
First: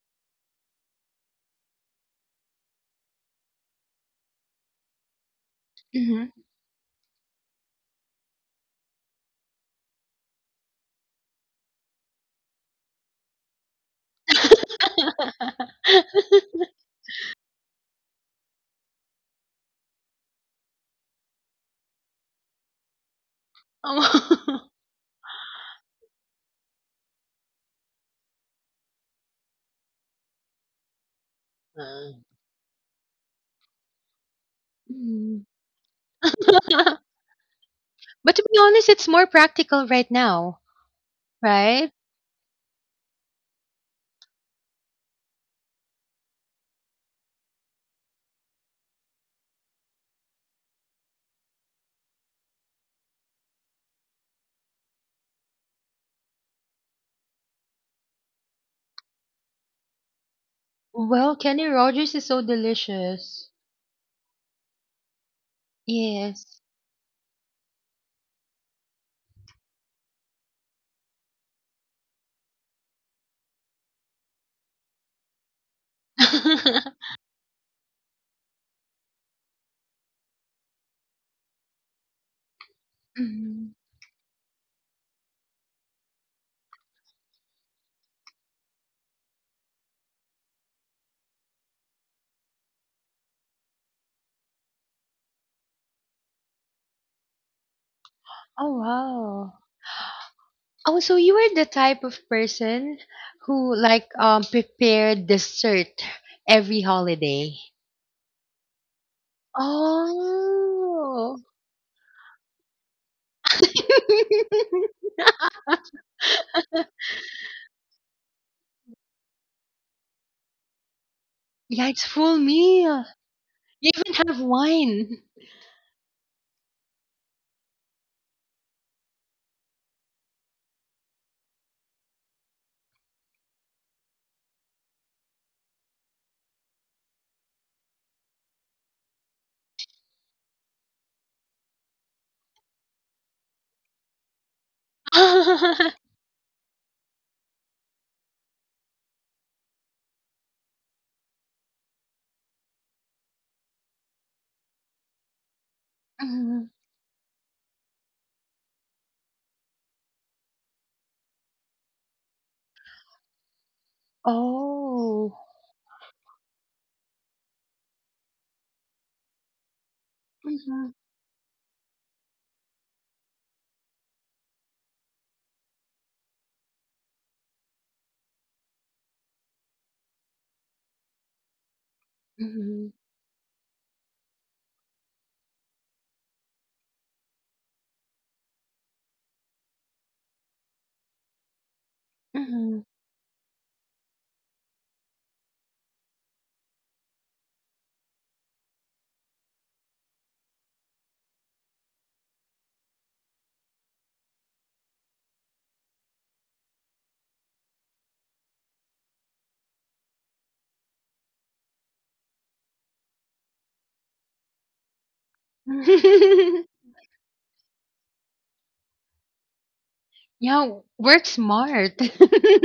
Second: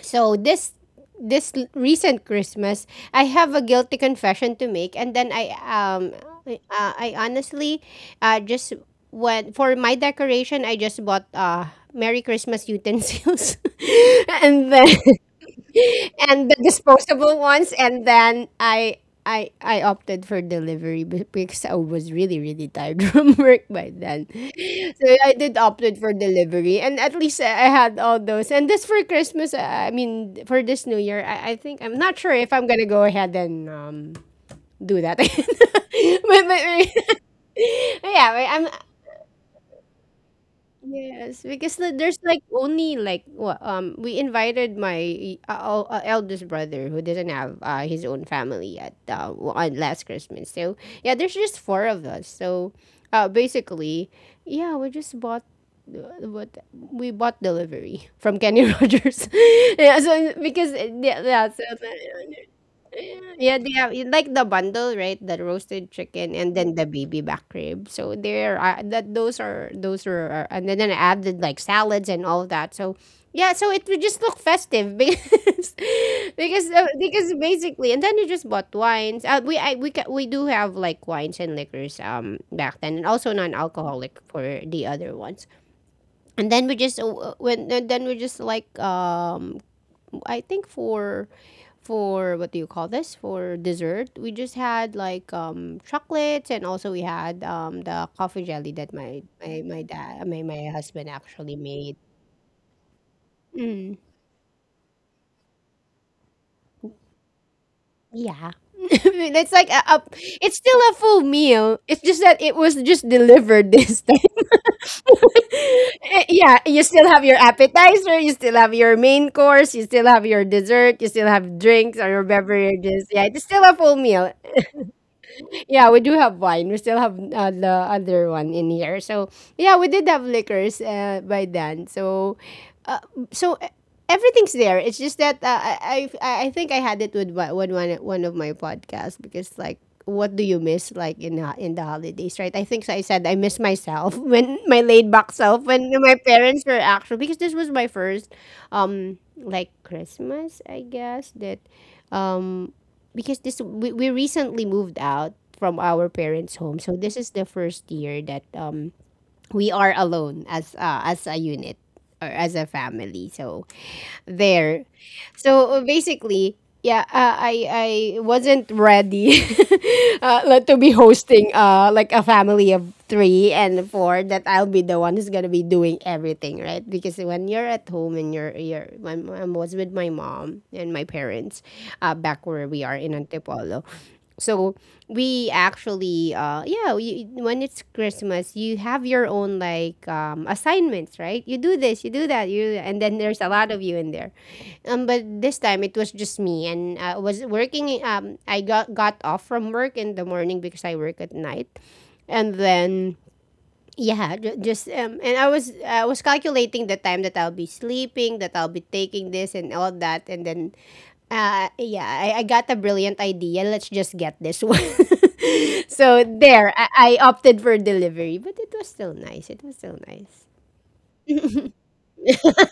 S1: so this recent Christmas, I have a guilty confession to make, and then I um
S2: Mhm.
S1: I- uh, I honestly just went for my decoration. I just bought Merry Christmas utensils, and then and the disposable ones. And then I opted for delivery because I was really really tired from work by then.
S2: Oh.
S1: So I did opted for delivery, and at least I had all those. And this for Christmas I mean for this New Year, I think I'm not sure if I'm gonna go ahead and do that. but,
S2: Mm.
S1: but, but yeah,
S2: But to be
S1: I'm.
S2: honest, it's more practical right now,
S1: Yes, because
S2: right?
S1: there's like only like what we invited my eldest brother who doesn't have his own family yet on last Christmas. So yeah, there's just four of us. So basically, yeah, we just bought what we bought delivery from Kenny Rogers. Yeah, so because yeah,
S2: Well,
S1: yeah, so
S2: Kenny Rogers is so delicious.
S1: yeah, they have you like the bundle, right? The roasted chicken
S2: Yes.
S1: and then the baby back rib. So there, that those are- and then I added like salads and all that. So yeah, so it would just look festive because because basically, and then you just bought wines. We I, we ca- we do have like wines and liquors back then, and also
S2: Mhm.
S1: non-alcoholic for the other ones. And then we just when and then we just like I think for what do you call this? For dessert, we just had like chocolates, and also we had the coffee jelly
S2: Oh
S1: that my
S2: wow.
S1: my my dad my my
S2: Oh,
S1: husband
S2: so you
S1: actually
S2: are the
S1: made.
S2: type of person who
S1: Mm,
S2: like prepared dessert every holiday.
S1: yeah. it's like a, a it's still a full
S2: Oh.
S1: meal. It's just that it was just delivered this time. Yeah, you still have your appetizer, you still have your main course, you still have your dessert, you still have
S2: Yeah,
S1: drinks or
S2: it's
S1: your
S2: full
S1: beverages.
S2: meal.
S1: Yeah, it's still a
S2: You
S1: full
S2: even
S1: meal.
S2: have wine.
S1: Yeah, we do have wine. We still have the other one in here. So yeah, we did have liquors by then. So, uh, so e- everything's there. It's just that I think I had it with one of my podcasts because like what do you miss like in the holidays, right? I think so. I said I miss myself when my laid back self when my parents were actually because this was my first like Christmas I guess that um because we recently moved out from our parents' home.
S2: Mhm.
S1: So this is the first year that we are alone as a unit or as a family. So there.
S2: Oh.
S1: So basically, yeah, I wasn't ready like, to be
S2: Mhm.
S1: hosting like a family of three and four, that I'll be the one who's gonna be doing everything, right? Because when you're at home and you're my mom was with my mom and my parents, back where we are
S2: Mhm.
S1: in Antipolo, so we actually when it's Christmas, you have your own like assignments, right? You do this, you do that, you,
S2: Mhm.
S1: and then there's a lot of you in there. Um, but this time it was just me, and I was working. Um, I got off from work in the morning because I work at night. And then yeah, ju- just and I was calculating the time that I'll be sleeping, that I'll be taking this and all that. And then, yeah, I got a brilliant idea. Let's just get this one. So there, I, I opted for delivery, but it was still nice. It was still nice.
S2: Yeah, work smart.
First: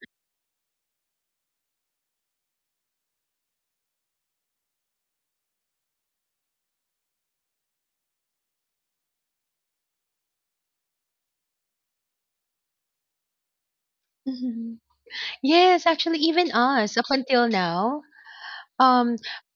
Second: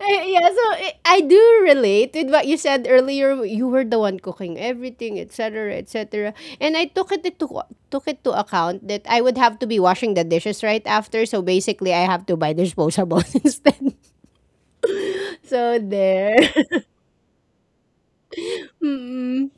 S1: Yeah, so I do relate with what you said earlier. You were the one cooking everything, etc., etc. And I took it to account that I would have to be washing the dishes right after. So basically, I have to buy disposables instead. So
S2: Yes, actually,
S1: there.
S2: even us up until now, um,
S1: Mm-mm.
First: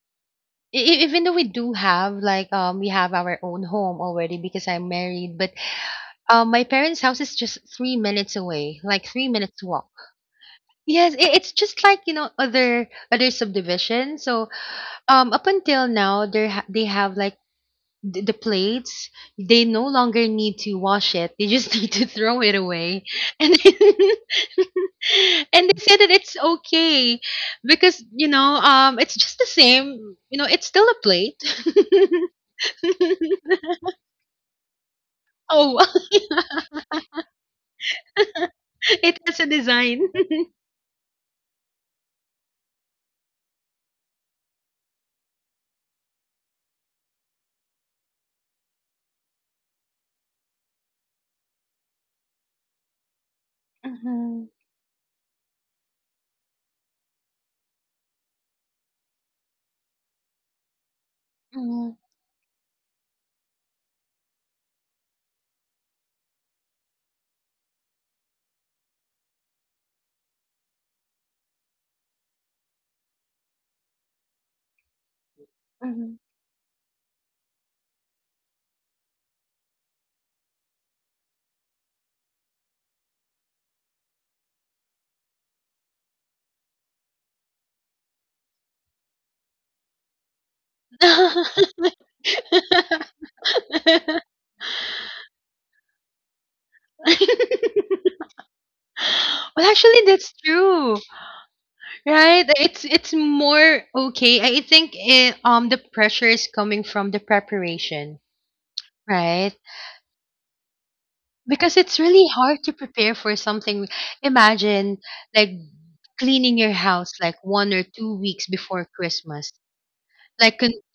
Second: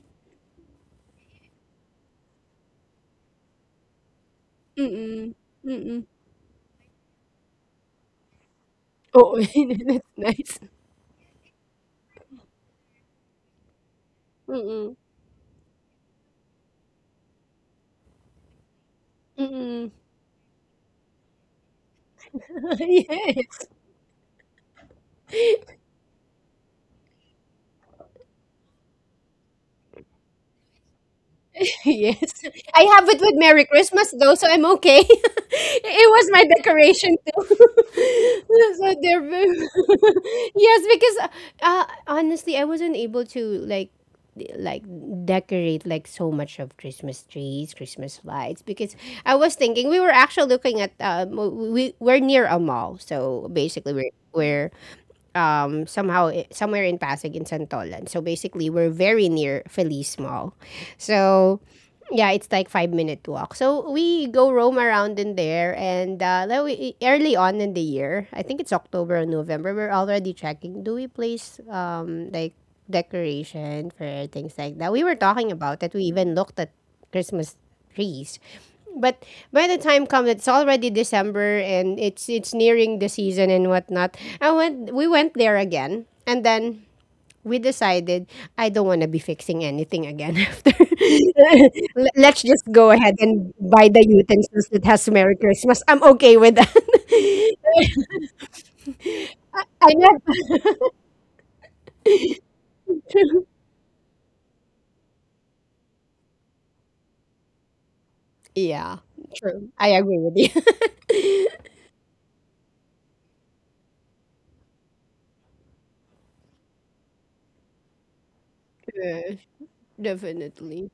S2: even though we do have like we have our own home already because I'm
S1: Mm-mm.
S2: married, but
S1: Mm-mm.
S2: my parents' house is just 3 minutes away, like three
S1: Oh,
S2: minutes walk.
S1: that's nice.
S2: Yes, it's just like other subdivision. So
S1: Mm-mm.
S2: up until now, they have like the plates. They no
S1: Mm-mm.
S2: longer need to wash it. They just need to throw it away.
S1: Yeah.
S2: And then, and they say that it's okay because it's just the same. It's still a plate.
S1: Yes. I have it with Merry Christmas though, so I'm okay.
S2: Oh.
S1: It was my decoration too. so
S2: It
S1: they're
S2: has a
S1: ve-
S2: design.
S1: yes, because honestly, I wasn't able to like d- like decorate like so much of Christmas trees, Christmas lights, because I was thinking we were actually looking at we're near a mall. So basically, we're
S2: Mhm,
S1: we're um, somehow i- somewhere in Pasig, in Santolan. So basically, we're very near Feliz Mall. So
S2: mhm,
S1: yeah, it's like 5-minute walk. So we go roam around in there, and like early on in the year, I think it's October or November, we're already checking. Do we place like decoration for things like that? We were talking about that. We
S2: mhm.
S1: even looked at Christmas trees. But by the time comes, it's already December, and it's nearing the season and whatnot. We went there again, and then we decided I don't want to be fixing anything again after. L- Let's just go ahead and buy the utensils that has Merry Christmas. I'm okay with that.
S2: Well,
S1: I
S2: actually, that's
S1: never.
S2: true. Right, it's more okay. I think the pressure is coming from the preparation,
S1: Yeah,
S2: right?
S1: true. I agree with you.
S2: Because it's really hard to prepare for something. Imagine like cleaning your house like 1 or 2 weeks before
S1: Yeah,
S2: Christmas, like,
S1: definitely.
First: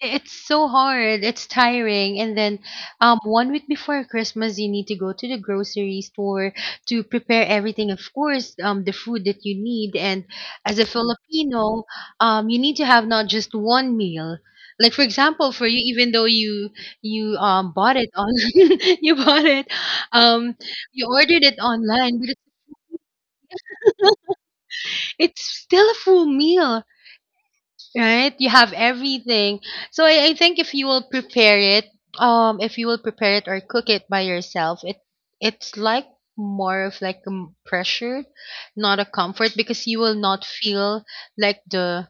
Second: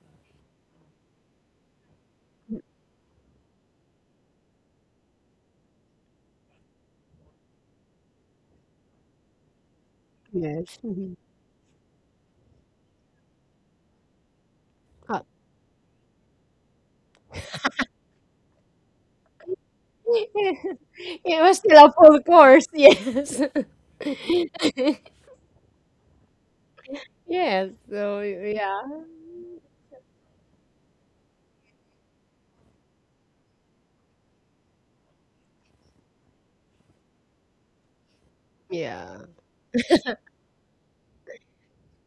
S2: it's so hard. It's tiring. And then, 1 week before Christmas, you need to go to the grocery store to prepare everything. Of course, the food that you need. And as
S1: Yes.
S2: a
S1: Mhm.
S2: Filipino, you need to have not just one meal. Like for
S1: Uh,
S2: example, for you, even though you bought it on you bought it, um, you
S1: it
S2: ordered it
S1: was still a
S2: online,
S1: full
S2: but it's
S1: course, yes.
S2: it's still a full meal.
S1: yes, so
S2: Right? You have
S1: yeah.
S2: everything. So I think if you will prepare it, if you will prepare it or cook it by yourself, it's like more of like pressure, not a
S1: Yeah.
S2: comfort because you will not feel like the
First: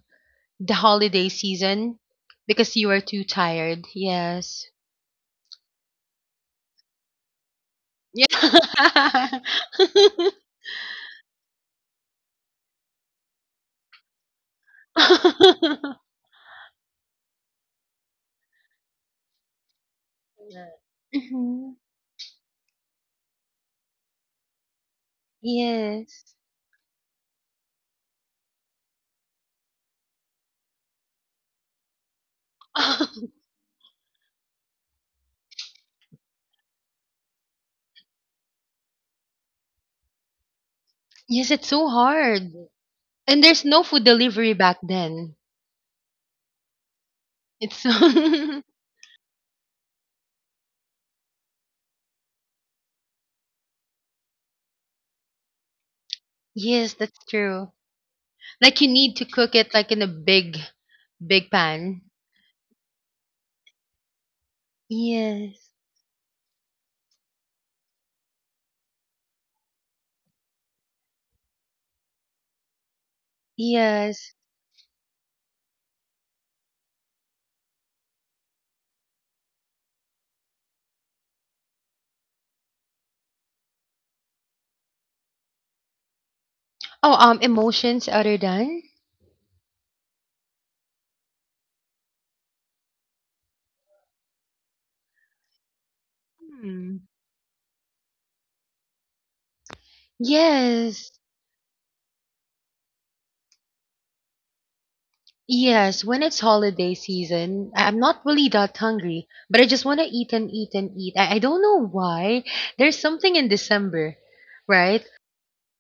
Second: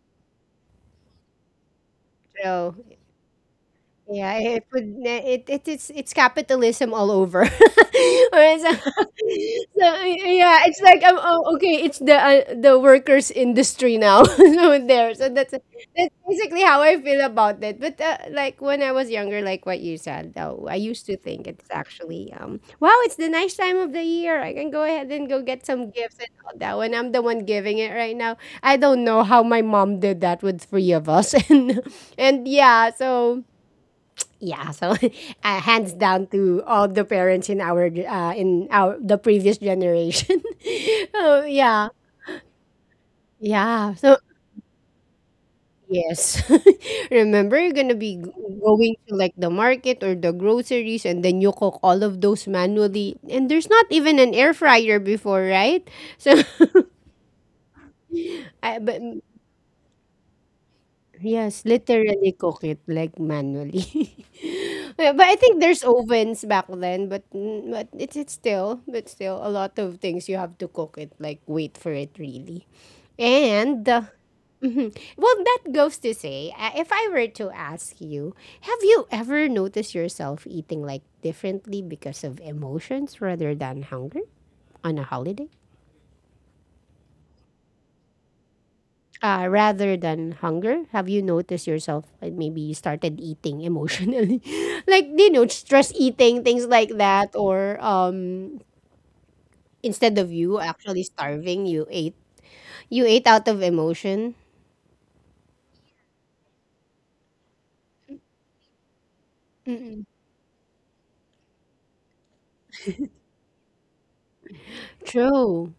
S2: the holiday season
S1: So
S2: because you are too tired.
S1: yeah,
S2: Yes.
S1: it would it it it is it's capitalism all over. Alright, so,
S2: Yeah.
S1: so yeah, it's like oh, okay, it's the workers industry now. so there, so that's basically how I feel about it. But like when I was younger, like what you said, though, I used to think it's
S2: Mhm.
S1: actually wow, it's the nice time of the year. I can go ahead and go get some gifts
S2: Yes.
S1: and all that. When I'm the one giving it right now, I don't know how my mom did that with three of us, and yeah, so yeah, so hands down to all the parents in our ge- in our the previous generation. Oh
S2: Yes, it's
S1: yeah,
S2: so hard. And there's no
S1: yeah.
S2: food
S1: So
S2: delivery back then.
S1: yes, remember you're
S2: It's
S1: gonna be g-
S2: so.
S1: going to like the market or the groceries, and then you cook all of those manually. And there's not even an air fryer before, right? So,
S2: Yes, that's true. Like you
S1: but
S2: need to cook it like in a big big
S1: yes,
S2: pan.
S1: literally cook it like manually. Yeah, but I think there's
S2: Yes.
S1: ovens back then, but it's still a lot of things you have to cook it like wait for it really, and
S2: Yes.
S1: mhm. Well, that goes to say, if I were to ask you, have you ever noticed yourself eating like differently because of emotions rather than hunger on a holiday?
S2: Oh, emotions other than?
S1: Rather than hunger? Have you noticed yourself like maybe you started eating emotionally, like stress eating things like
S2: Hmm.
S1: that, or instead of you actually
S2: Yes.
S1: starving, you ate out of emotion.
S2: Yes, when it's holiday season, I'm not really that hungry, but I just want to
S1: Mm-mm.
S2: eat and eat and eat. I don't know why. There's something in December, right?
S1: True.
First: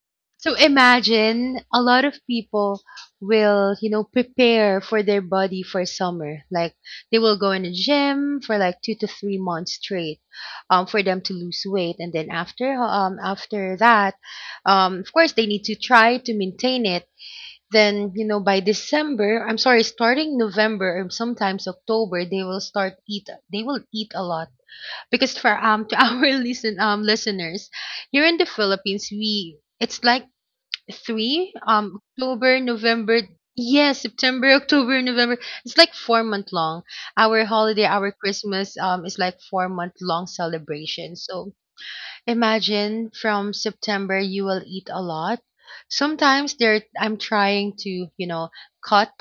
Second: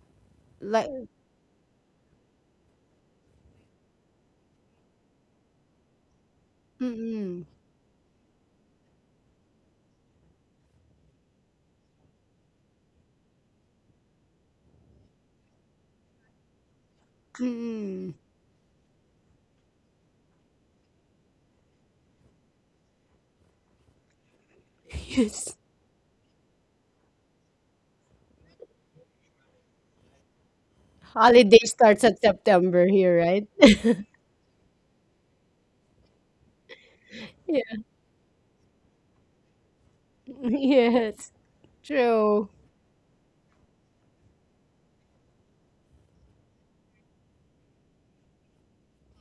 S2: So
S1: Like.
S2: imagine a lot of people will, prepare for their body for summer. Like they will
S1: Mm-mm.
S2: go in a gym for like 2 to 3 months straight, for them to lose weight, and then after that, of course they need to try to maintain it. Then
S1: Mm-mm.
S2: by December, I'm sorry, starting November or sometimes October, they will start eat. They will eat a lot because for
S1: yes.
S2: to our listeners, here in the Philippines, we it's like three
S1: Holiday starts at
S2: October,
S1: September here,
S2: November.
S1: right?
S2: Yes, September, October, November. It's like 4 month long. our
S1: Yeah.
S2: holiday our Christmas is like 4 month long celebration.
S1: Yes.
S2: So
S1: True.
S2: imagine from September you will eat a lot. Sometimes there I'm trying to cut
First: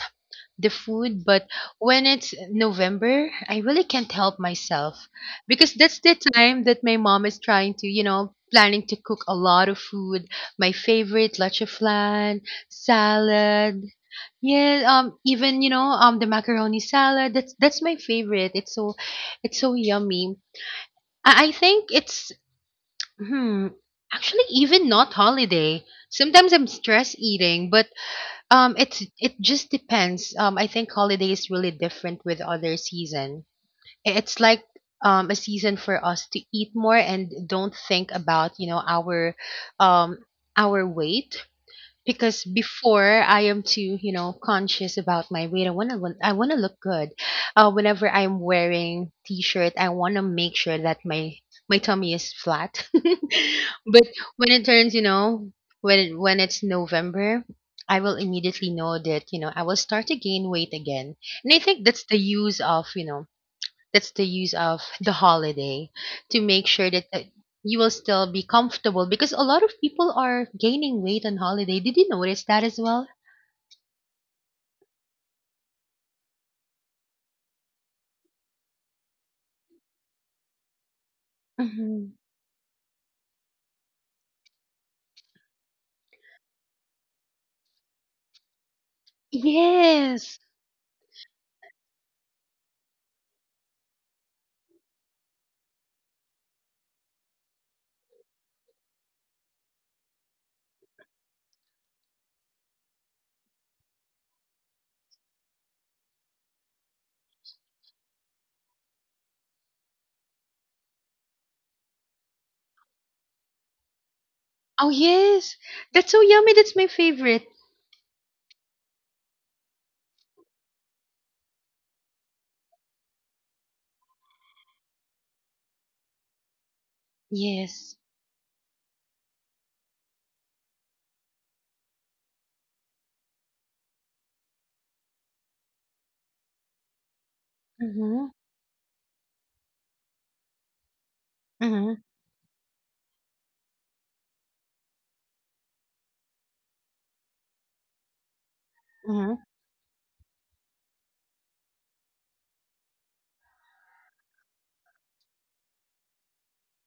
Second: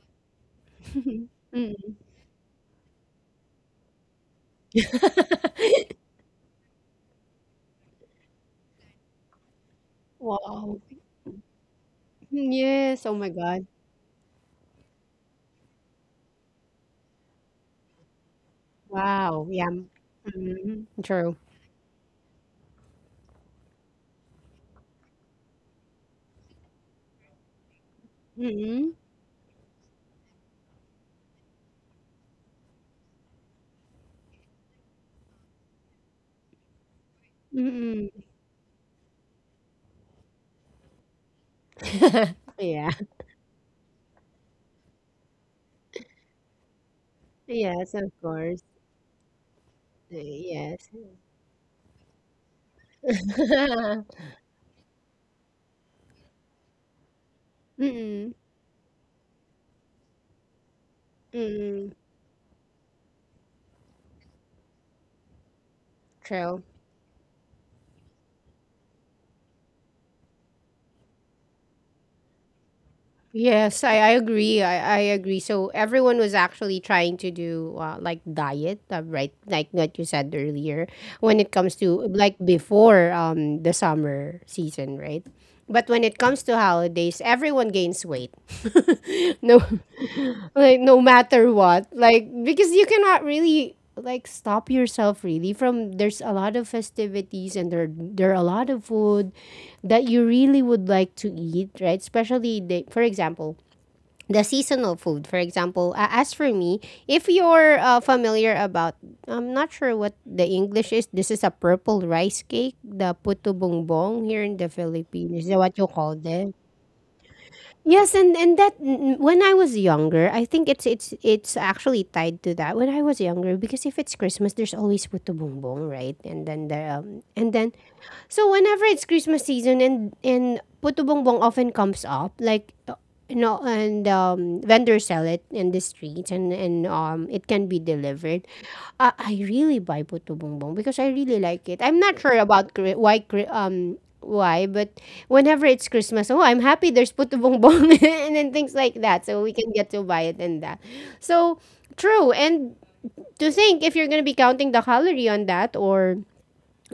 S2: the food, but
S1: Mm.
S2: when it's November, I really can't help myself because that's the time that my mom is trying to, planning to cook a lot of food. My
S1: Wow.
S2: favorite, leche flan,
S1: Yes. Oh my God.
S2: salad. Yeah, even the macaroni salad. That's my favorite. It's so,
S1: Wow.
S2: it's
S1: Yeah.
S2: so yummy.
S1: Mhm. True.
S2: I think hmm, actually even not holiday. Sometimes I'm stress eating, but
S1: Hmm.
S2: it just depends. I think holiday is really different with other season. It's like a season for us to eat more and don't think
S1: Hmm.
S2: about, our um weight because
S1: Yeah.
S2: before I am too, conscious about my weight. I wanna look good.
S1: Yes,
S2: Whenever
S1: of
S2: I'm
S1: course.
S2: wearing t-shirt, I
S1: Uh,
S2: wanna make sure
S1: Yes.
S2: that my tummy is flat. But when it turns, you know, when it, when it's November, I will
S1: Mm,
S2: immediately know that I will start to gain weight again. And I think
S1: mm.
S2: that's the use of the holiday to
S1: True.
S2: make sure that you will still be comfortable because a lot of people are gaining weight on holiday. Did you notice that as well?
S1: Yes, I agree. I agree. So everyone was actually trying to do like diet, right? Like what you said earlier, when it comes to
S2: Hmm.
S1: like before the summer season, right? But when it comes to holidays, everyone gains weight. No,
S2: Yes.
S1: like no matter what, like because you cannot really like stop yourself really from there's a lot of festivities, and there are a lot of food that you really would like to eat, right? Especially the seasonal food. For example, as for me, if you're familiar about, I'm not sure what the English is. This is a purple rice cake, the puto bongbong here in the
S2: Oh,
S1: Philippines. Is that
S2: yes.
S1: what you call
S2: That's so
S1: this?
S2: yummy. That's my favorite.
S1: Yes, and when I was younger, I think it's actually tied to that. When I was younger, because if it's Christmas, there's always puto bumbong, right? And then
S2: Yes.
S1: so whenever it's Christmas season and puto bongbong often comes up, like and vendors sell it in the streets and it can be
S2: Mm-hmm.
S1: delivered. I really buy puto bongbong because I really like it. I'm
S2: Mm-hmm.
S1: not sure about why, but whenever it's Christmas, oh, I'm happy there's puto bongbong and then things like that,
S2: Mm-hmm.
S1: so we can get to buy it and that. So true. And to think if you're gonna be counting the calorie on that, or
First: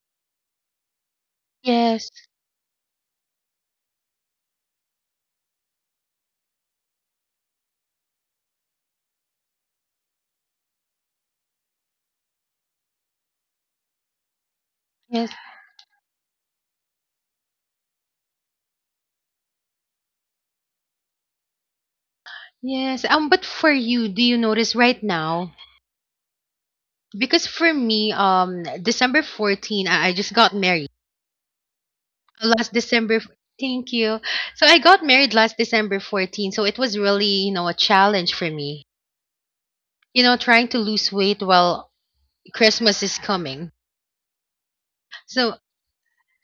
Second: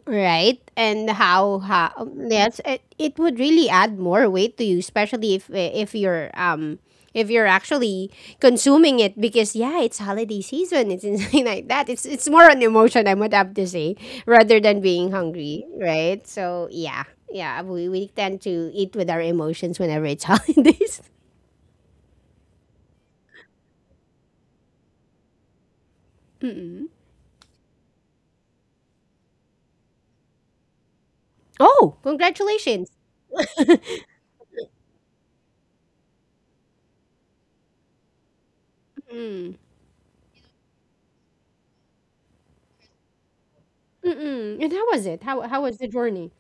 S1: right. And how
S2: Yes.
S1: yes, it would really add more weight to you, especially if you're actually consuming it, because yeah, it's holiday season, it's something like that. It's more an emotion I would have to say rather than being
S2: Yes.
S1: hungry, right? So yeah. Yeah, we tend to eat with our emotions whenever it's holidays.
S2: Yes. But for you, do you notice right now? Because for me, December 14, I just got married.
S1: Oh,
S2: Last
S1: congratulations.
S2: December. Thank you. So I got married last December 14, so it was really, a challenge for me.
S1: Mm.
S2: Trying to lose weight while Christmas is coming.
S1: Mm-mm. And how was it? How
S2: So,
S1: how was the journey?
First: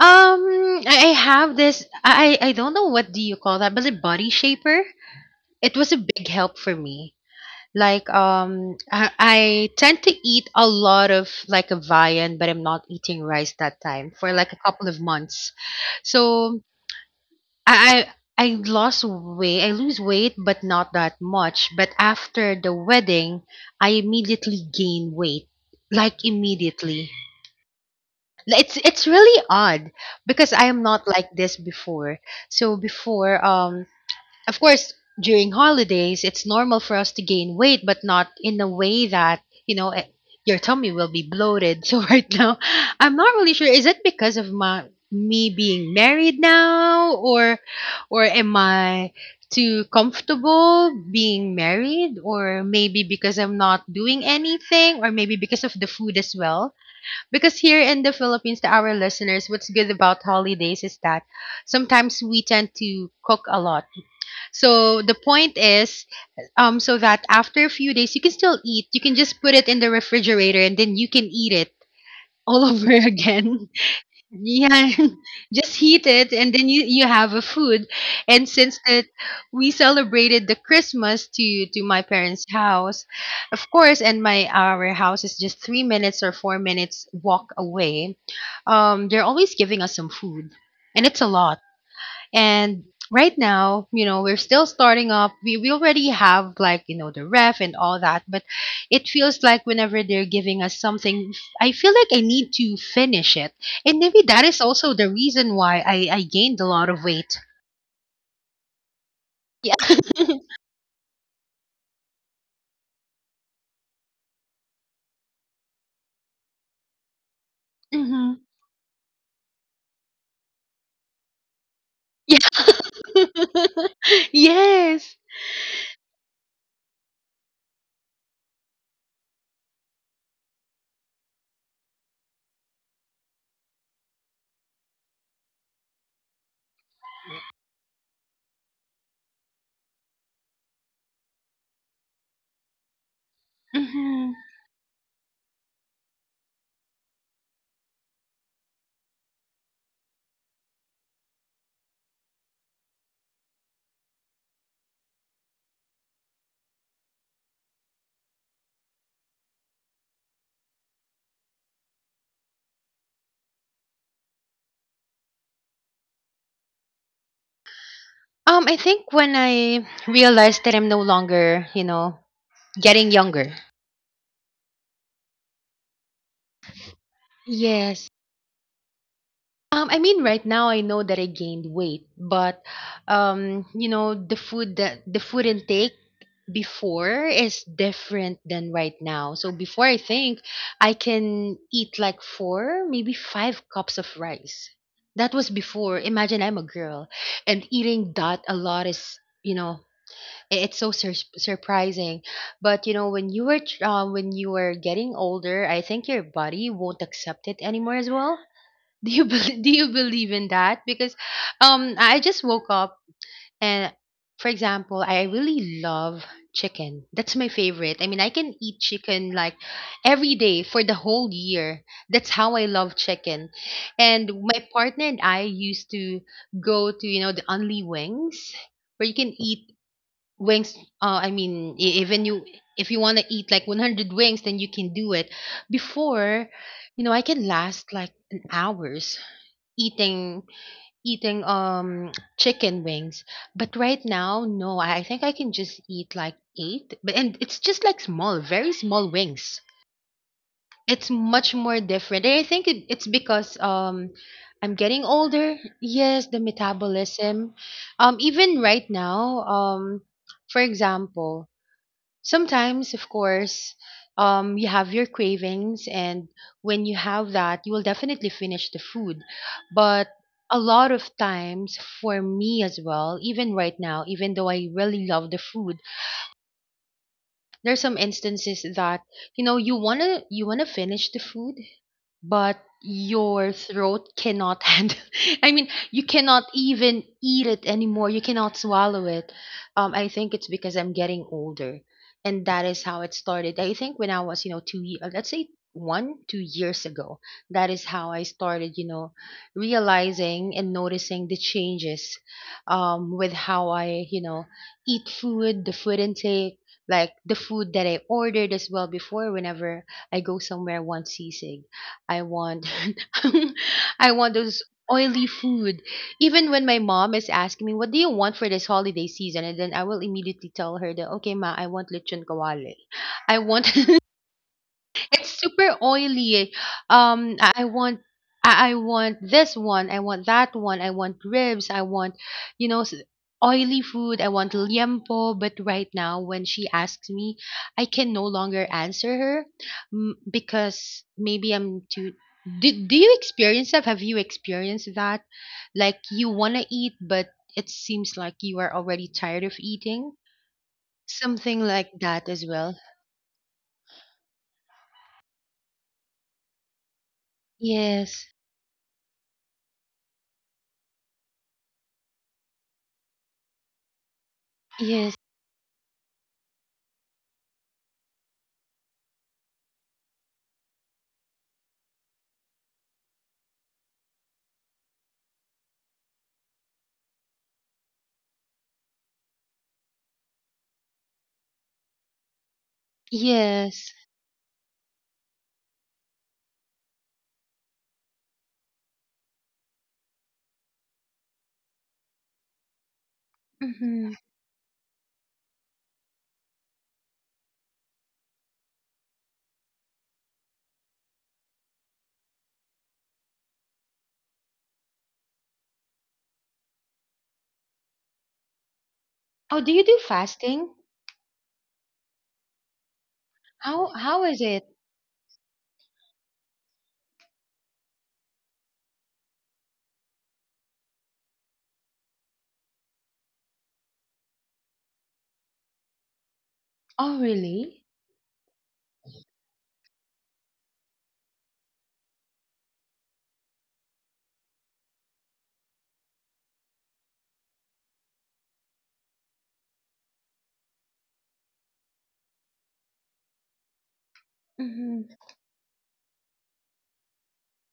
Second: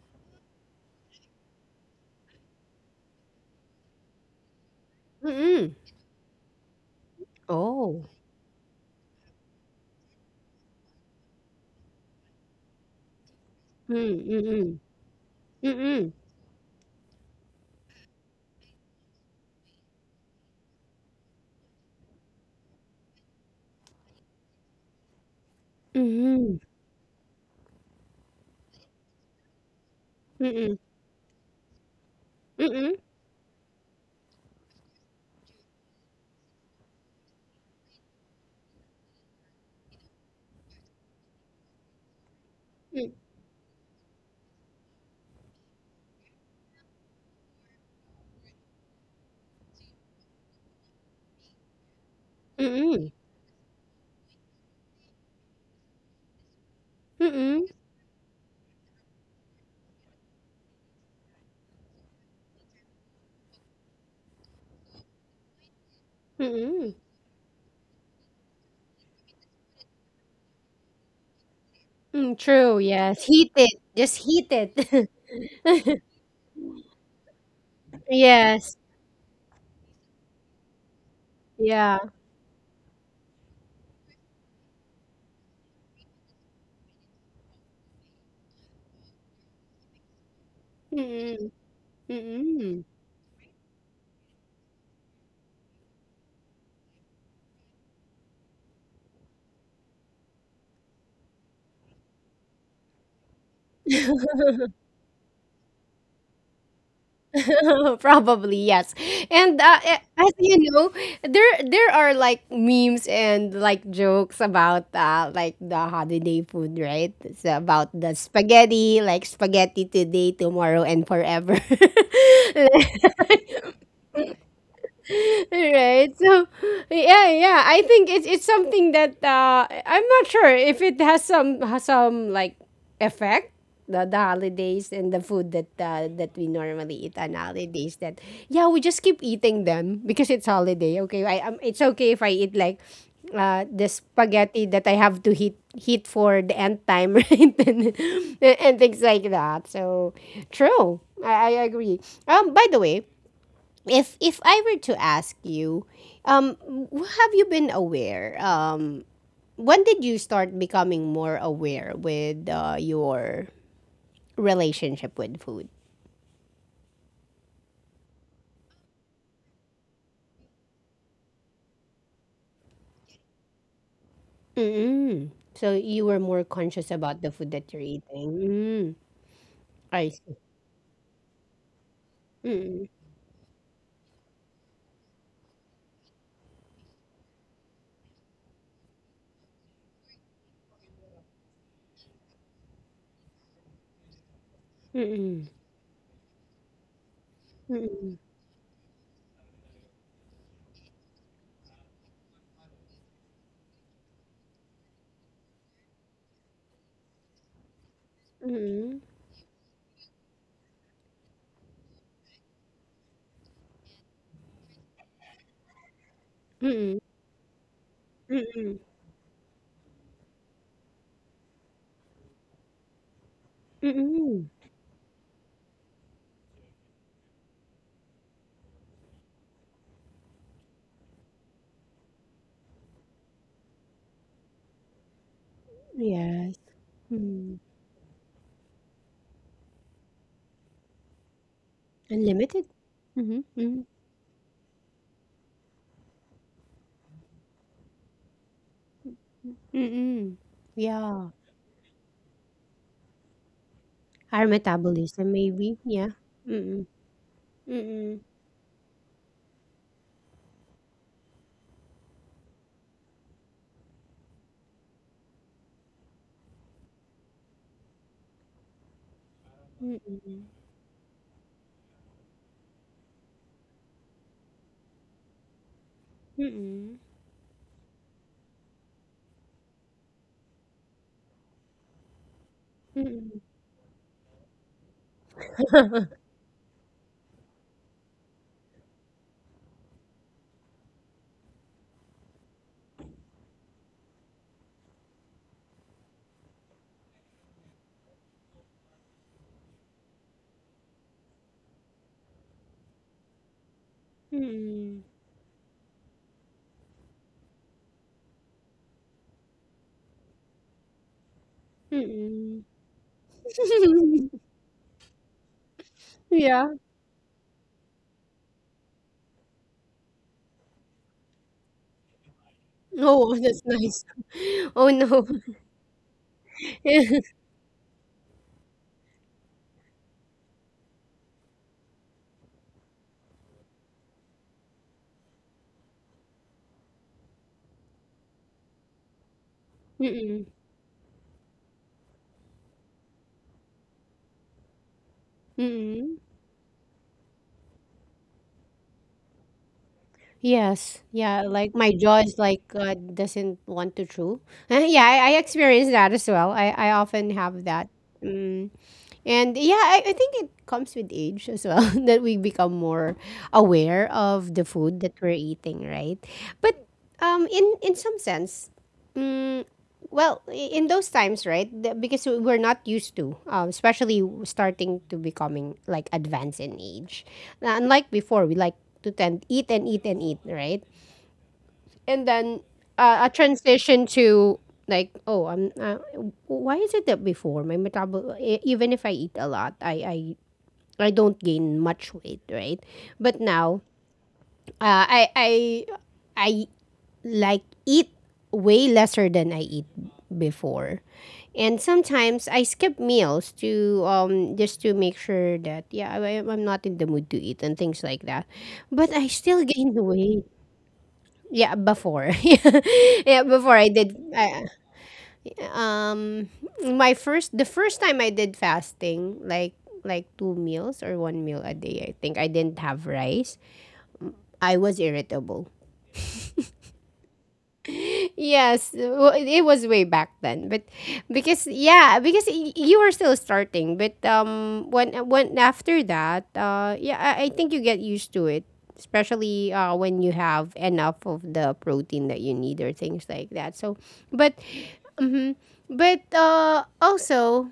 S2: um, I have this I don't know what do you call that, but a body shaper.
S1: Mm-mm.
S2: It was a big help for me.
S1: Oh.
S2: Like, I tend to eat a lot of like a viand, but I'm not eating rice that time for like a
S1: Mm-mm.
S2: couple of months. So I I lost weight. I lose weight, but not that much. But after the wedding, I immediately gain weight. Like
S1: Mhm.
S2: immediately. It's really odd because I
S1: Mm.
S2: am not like this before. So
S1: Mm.
S2: before, of course, during holidays, it's normal for us to gain weight, but not in a way that, you know, eh, your tummy will be bloated. So right now,
S1: Mm.
S2: I'm not really sure. Is it because of my me being married now, or am I too comfortable being married, or maybe
S1: Mm.
S2: because I'm not doing anything, or maybe because of the food as well? Because
S1: Mm.
S2: here in the Philippines to our listeners, what's good about holidays is that sometimes we tend to cook a lot, so the point is,
S1: Mm.
S2: so that after a few days you can still eat. You can just put it in the refrigerator and then you can eat it
S1: Mm.
S2: all
S1: true,
S2: over
S1: yes. Heat
S2: again.
S1: it. Just heat
S2: Yeah,
S1: it.
S2: just heat it and then you have a food. And since
S1: Yes.
S2: that we celebrated the Christmas to
S1: Yeah.
S2: my parents' house, of course, and my our house is just 3 minutes or 4 minutes walk away. They're always giving us some food, and it's a
S1: Mm.
S2: lot, and
S1: Mm.
S2: right now, we're still starting up. We already have like, the ref and all that, but it feels like whenever they're giving us something, I feel like I need to finish it. And maybe that is also the reason why I gained a lot of weight.
S1: Probably, yes. And,
S2: Yeah.
S1: as you know, there are, like, memes and, like, jokes about, like, the holiday food, right? It's about the
S2: Hmm.
S1: spaghetti, like, spaghetti today, tomorrow, and forever.
S2: Yeah. Yes.
S1: right, so yeah I think it's something that I'm not sure if it has some like effect, the holidays and the food that we normally eat on holidays, that yeah, we just keep eating them because it's holiday. Okay, I it's okay if I eat like the
S2: Hmm.
S1: spaghetti that I have to heat for the end time, right? And things like that. So true. I agree. By the way, if I were to ask you, have you been aware? When did you start becoming more aware with your relationship with food?
S2: I think when I realized that I'm no longer, getting younger.
S1: Mm-mm. So you were more conscious about the food that you're
S2: Yes.
S1: eating. Mm,
S2: I
S1: I
S2: mean,
S1: see.
S2: right now I know that I gained weight, but
S1: Mm-mm.
S2: the food intake before is different than right now. So before I think I can eat like 4, maybe 5 cups of rice. That
S1: Mm-mm.
S2: was before. Imagine I'm a girl and eating
S1: Mm-mm.
S2: that a lot is, it's so surprising. But when you were getting older, I think your body won't accept it anymore as well. Do you bel Do you believe in that? Because I just woke up and for example, I really love
S1: Mm-mm. Mm-mm.
S2: chicken. That's my favorite. I mean, I can
S1: Mm-mm.
S2: eat chicken like every day for the whole year. That's how I love chicken. And
S1: Mm-mm.
S2: my partner and I used to go to, the Only Wings where you can eat wings. I mean, even you, if you want to eat like 100 wings, then you can do it. Before,
S1: Yes.
S2: I can
S1: Mm.
S2: last like an hours eating eating
S1: Unlimited.
S2: chicken wings,
S1: Mm-hmm.
S2: but
S1: Mm-hmm.
S2: right now, no, I think I can just eat like 8, but and it's just like small, very small wings.
S1: Mm-mm.
S2: It's
S1: Yeah.
S2: much more different, and I think it's because
S1: Our
S2: I'm getting
S1: metabolism,
S2: older.
S1: maybe. Yeah.
S2: Yes, the
S1: Mm-mm.
S2: metabolism.
S1: Mm,
S2: Even right now, for example, sometimes, of course, you have your cravings, and when you have that, you will definitely finish the food. But
S1: mm,
S2: a lot of times, for me as well, even right now, even though I really love the food,
S1: mm, mm,
S2: there's some instances that you wanna finish the food, but your throat cannot handle. I mean, you cannot even eat it anymore. You cannot swallow it. I think it's because I'm getting older, and that is how it started. I think when I was let's say 1 2 years ago. That is how I started, realizing and noticing the changes with how I
S1: mm,
S2: eat food, the food intake, like the food that I ordered as well before whenever I go somewhere, one sisig. I
S1: mm.
S2: want I want those oily food. Even when
S1: Yeah.
S2: my mom is asking me, "What do you want for this holiday season?" and then I will immediately tell her that, "Okay, ma, I want lechon kawali.
S1: Oh,
S2: I
S1: that's
S2: want
S1: nice. Oh, no.
S2: It's super oily. Um, I I want, I want this one. I want that one. I want ribs. I want, you know, s- oily food. I want liempo. But right now, when she asks me, I can no longer answer her,
S1: Mm,
S2: because maybe I'm too. Do you experience that? Have you experienced that? Like
S1: mm.
S2: you want to eat, but it seems like you are already tired of eating.
S1: Yes. Yeah,
S2: Something
S1: like
S2: like
S1: my jaw
S2: that
S1: is
S2: as
S1: like,
S2: well.
S1: doesn't want to chew. Yeah, I experience that as well. I often have that.
S2: Yes.
S1: Mm. And yeah, I think it comes with age as well, that we become more aware of the food
S2: Yes.
S1: that we're eating, right? But in some sense, mm, well, in those times, right? Because we're not used to, especially starting to becoming like advanced in age. Now, unlike before, we like to tend eat and eat and eat, right? And then a
S2: Yes.
S1: transition to, like, oh, I'm why is it that before my even if I eat a lot, I don't gain much weight, right? But now
S2: Mm-hmm.
S1: uh, i i I like eat way lesser than I eat before, and sometimes I skip meals to just to make sure that yeah, I'm not in the mood to eat and things like that, but I still
S2: Oh, do you
S1: gain
S2: do
S1: the weight.
S2: fasting?
S1: Yeah, before. Yeah, before I
S2: How
S1: did
S2: how is
S1: I,
S2: it?
S1: um my first the first time I did fasting, like two meals or one meal a day, I think I didn't have rice. I was irritable.
S2: Oh, really?
S1: Yes, well, it was way back then. But because yeah, because you were still starting, but when after that, yeah, I think you get used to it, especially when you have enough of the protein that you need or things like that. So, but
S2: Mm-hmm.
S1: mhm. But also,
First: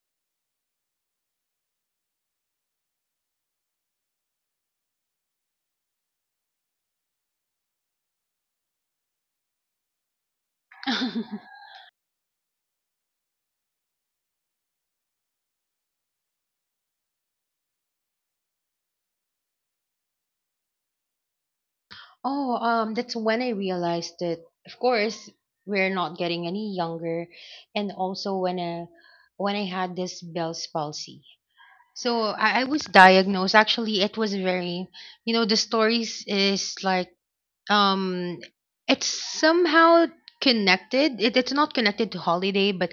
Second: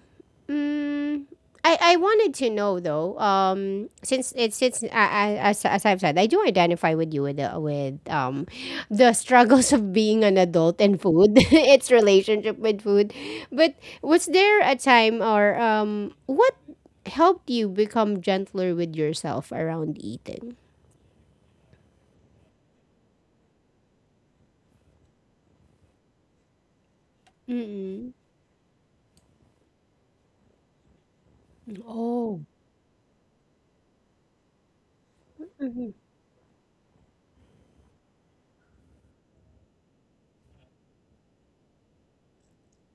S1: mm, I wanted to know, though, since it's since I, as I've said, I do identify with you with the struggles of being an adult and food, its relationship with food. But was there a time or what helped you become gentler with yourself around eating?
S2: Oh, that's when I realized that, of course, we're not getting any younger, and
S1: Mm-mm.
S2: also when I had this Bell's palsy. So
S1: Oh.
S2: I was diagnosed. Actually, it was very, you know, the
S1: Mm-mm.
S2: stories is like, um, it's somehow connected. It's not connected to holiday, but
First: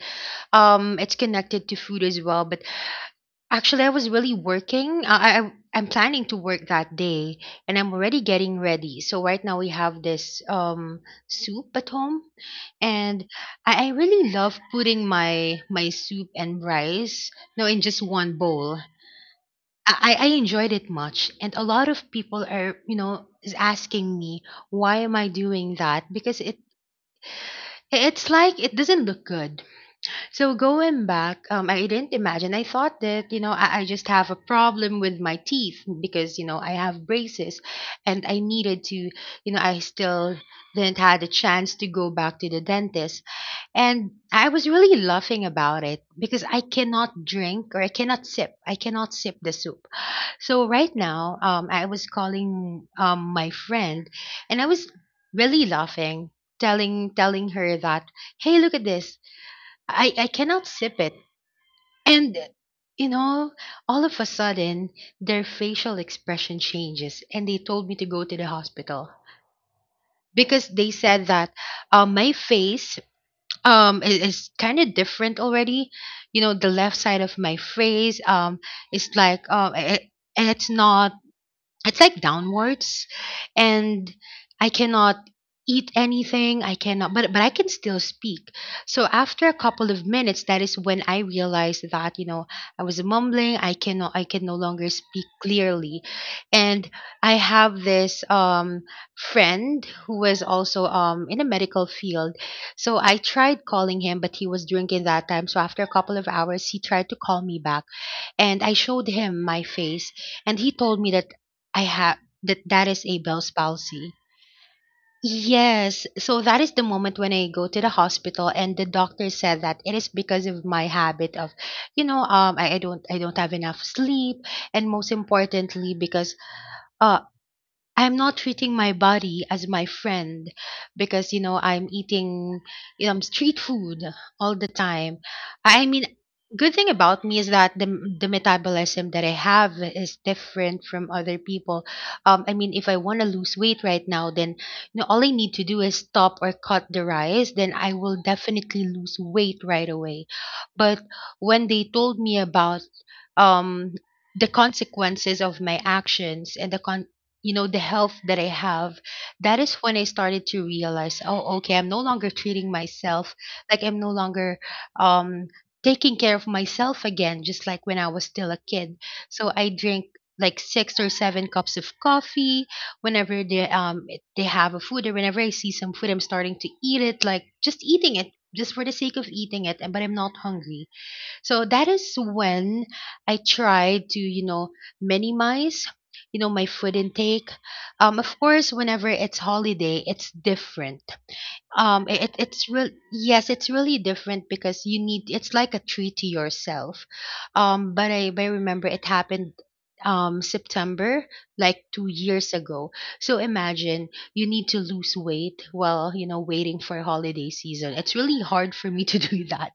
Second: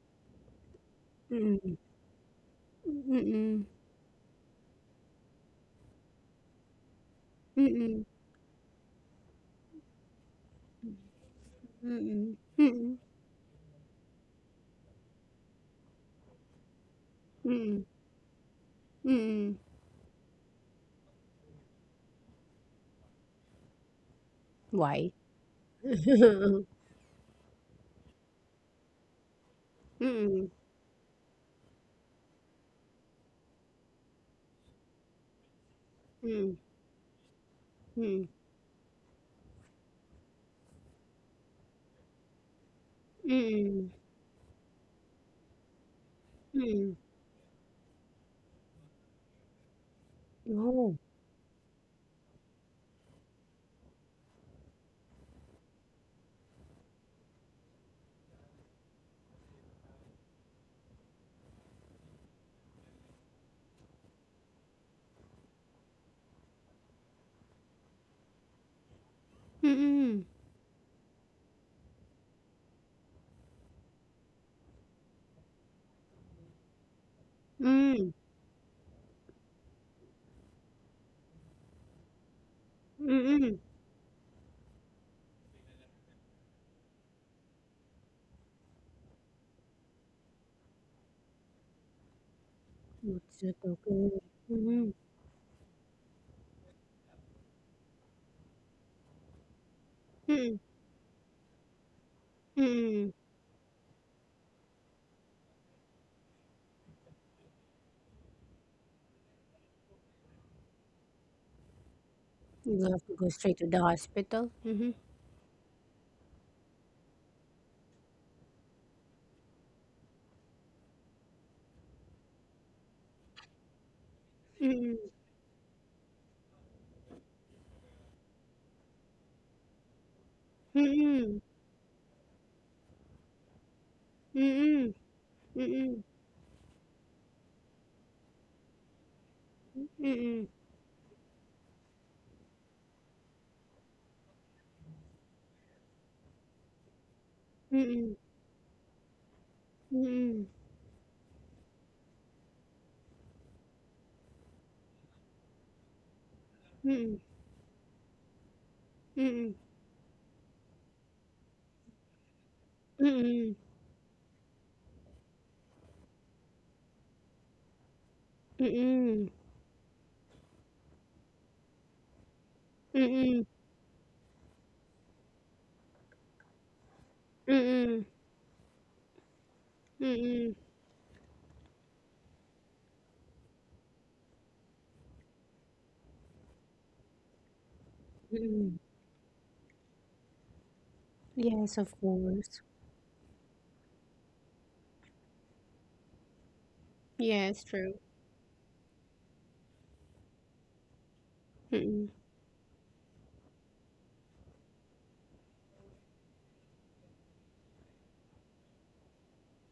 S2: it's connected to
S1: Mm-mm.
S2: food as well. But
S1: Mm-mm.
S2: actually, I was really working. I'm planning to work that day, and I'm
S1: Mm-mm.
S2: already getting ready. So right now we have this soup at home,
S1: Mm-mm. Mm-mm.
S2: and I really love putting my soup and rice no in
S1: Mm-mm.
S2: just one bowl.
S1: Mm-mm.
S2: I, I enjoyed it much, and a lot of people are you know is asking me why
S1: Why?
S2: am I doing that because it
S1: Mm-mm.
S2: it's like it doesn't look good.
S1: Mm-mm.
S2: So going back, I didn't imagine. I thought that you know I just have a problem with my teeth because you know I have braces, and I needed to you know I still didn't had a chance to go back to the dentist,
S1: Mm,
S2: and I was really laughing about it because I
S1: mm.
S2: cannot drink or I cannot sip. I cannot sip the soup. So right
S1: Oh.
S2: now, I was calling my friend, and I was really laughing, telling her that hey, look at this. I cannot sip it. And you know, all of a sudden their facial expression changes and they told me to go to the hospital
S1: Mm,
S2: because they said that my face is kind of different already. You know, the left side of my
S1: mm,
S2: face is like it it's not it's like downwards,
S1: mm.
S2: and I cannot eat anything. I cannot but but I can still speak. So after a couple of minutes, that is when I realized that you know I was
S1: What's that?
S2: mumbling.
S1: Okay.
S2: I can no longer
S1: Mhm,
S2: speak clearly, and I have this friend who was
S1: mm,
S2: also in the medical field. So
S1: hmm.
S2: I tried calling him, but he was drinking that time. So after a couple of hours, he tried to call me back, and I showed him my face, and he told me that I have
S1: You
S2: that is
S1: have to
S2: a
S1: go
S2: Bell's
S1: straight to the
S2: palsy.
S1: hospital? Mhm,
S2: Yes, so that is the moment when I go to the hospital, and the doctor said that it is because of my habit of, you know, I don't have enough sleep, and
S1: mm,
S2: most importantly because uh, I'm not treating my body as my friend because
S1: mm,
S2: you know I'm eating street food all the
S1: mm,
S2: time. I
S1: mm,
S2: mean, good thing about me is that the metabolism that I have is
S1: mm,
S2: different from other people. I mean, if I want to lose weight right now, then you know all I need to do is stop or cut the rice, then I
S1: mm,
S2: will definitely lose weight right
S1: mm,
S2: away.
S1: mm,
S2: But when they told me about um the consequences of my actions
S1: mm,
S2: you know the health that I have,
S1: mm,
S2: that is when I started to realize oh okay I'm no longer treating myself,
S1: mm,
S2: like I'm no longer um taking care of myself again just like when I was still a kid. So I drink like six or seven cups of coffee whenever
S1: mm,
S2: they have a food, or whenever I see some food I'm starting to eat it, like just
S1: mm,
S2: eating it just for the sake of eating it, and but I'm not
S1: mm.
S2: hungry. So that is when I tried to, you know, minimize, you know, my food intake. Of course,
S1: Hmm.
S2: whenever it's holiday, it's different.
S1: Yes, of course.
S2: It's real. Yes, it's really different because you need. It's like a treat to yourself.
S1: Yes, true.
S2: But I remember it happened September like 2
S1: Mm-mm.
S2: years ago. So imagine you need to lose weight while, you know, waiting for holiday season. It's really hard for me to do that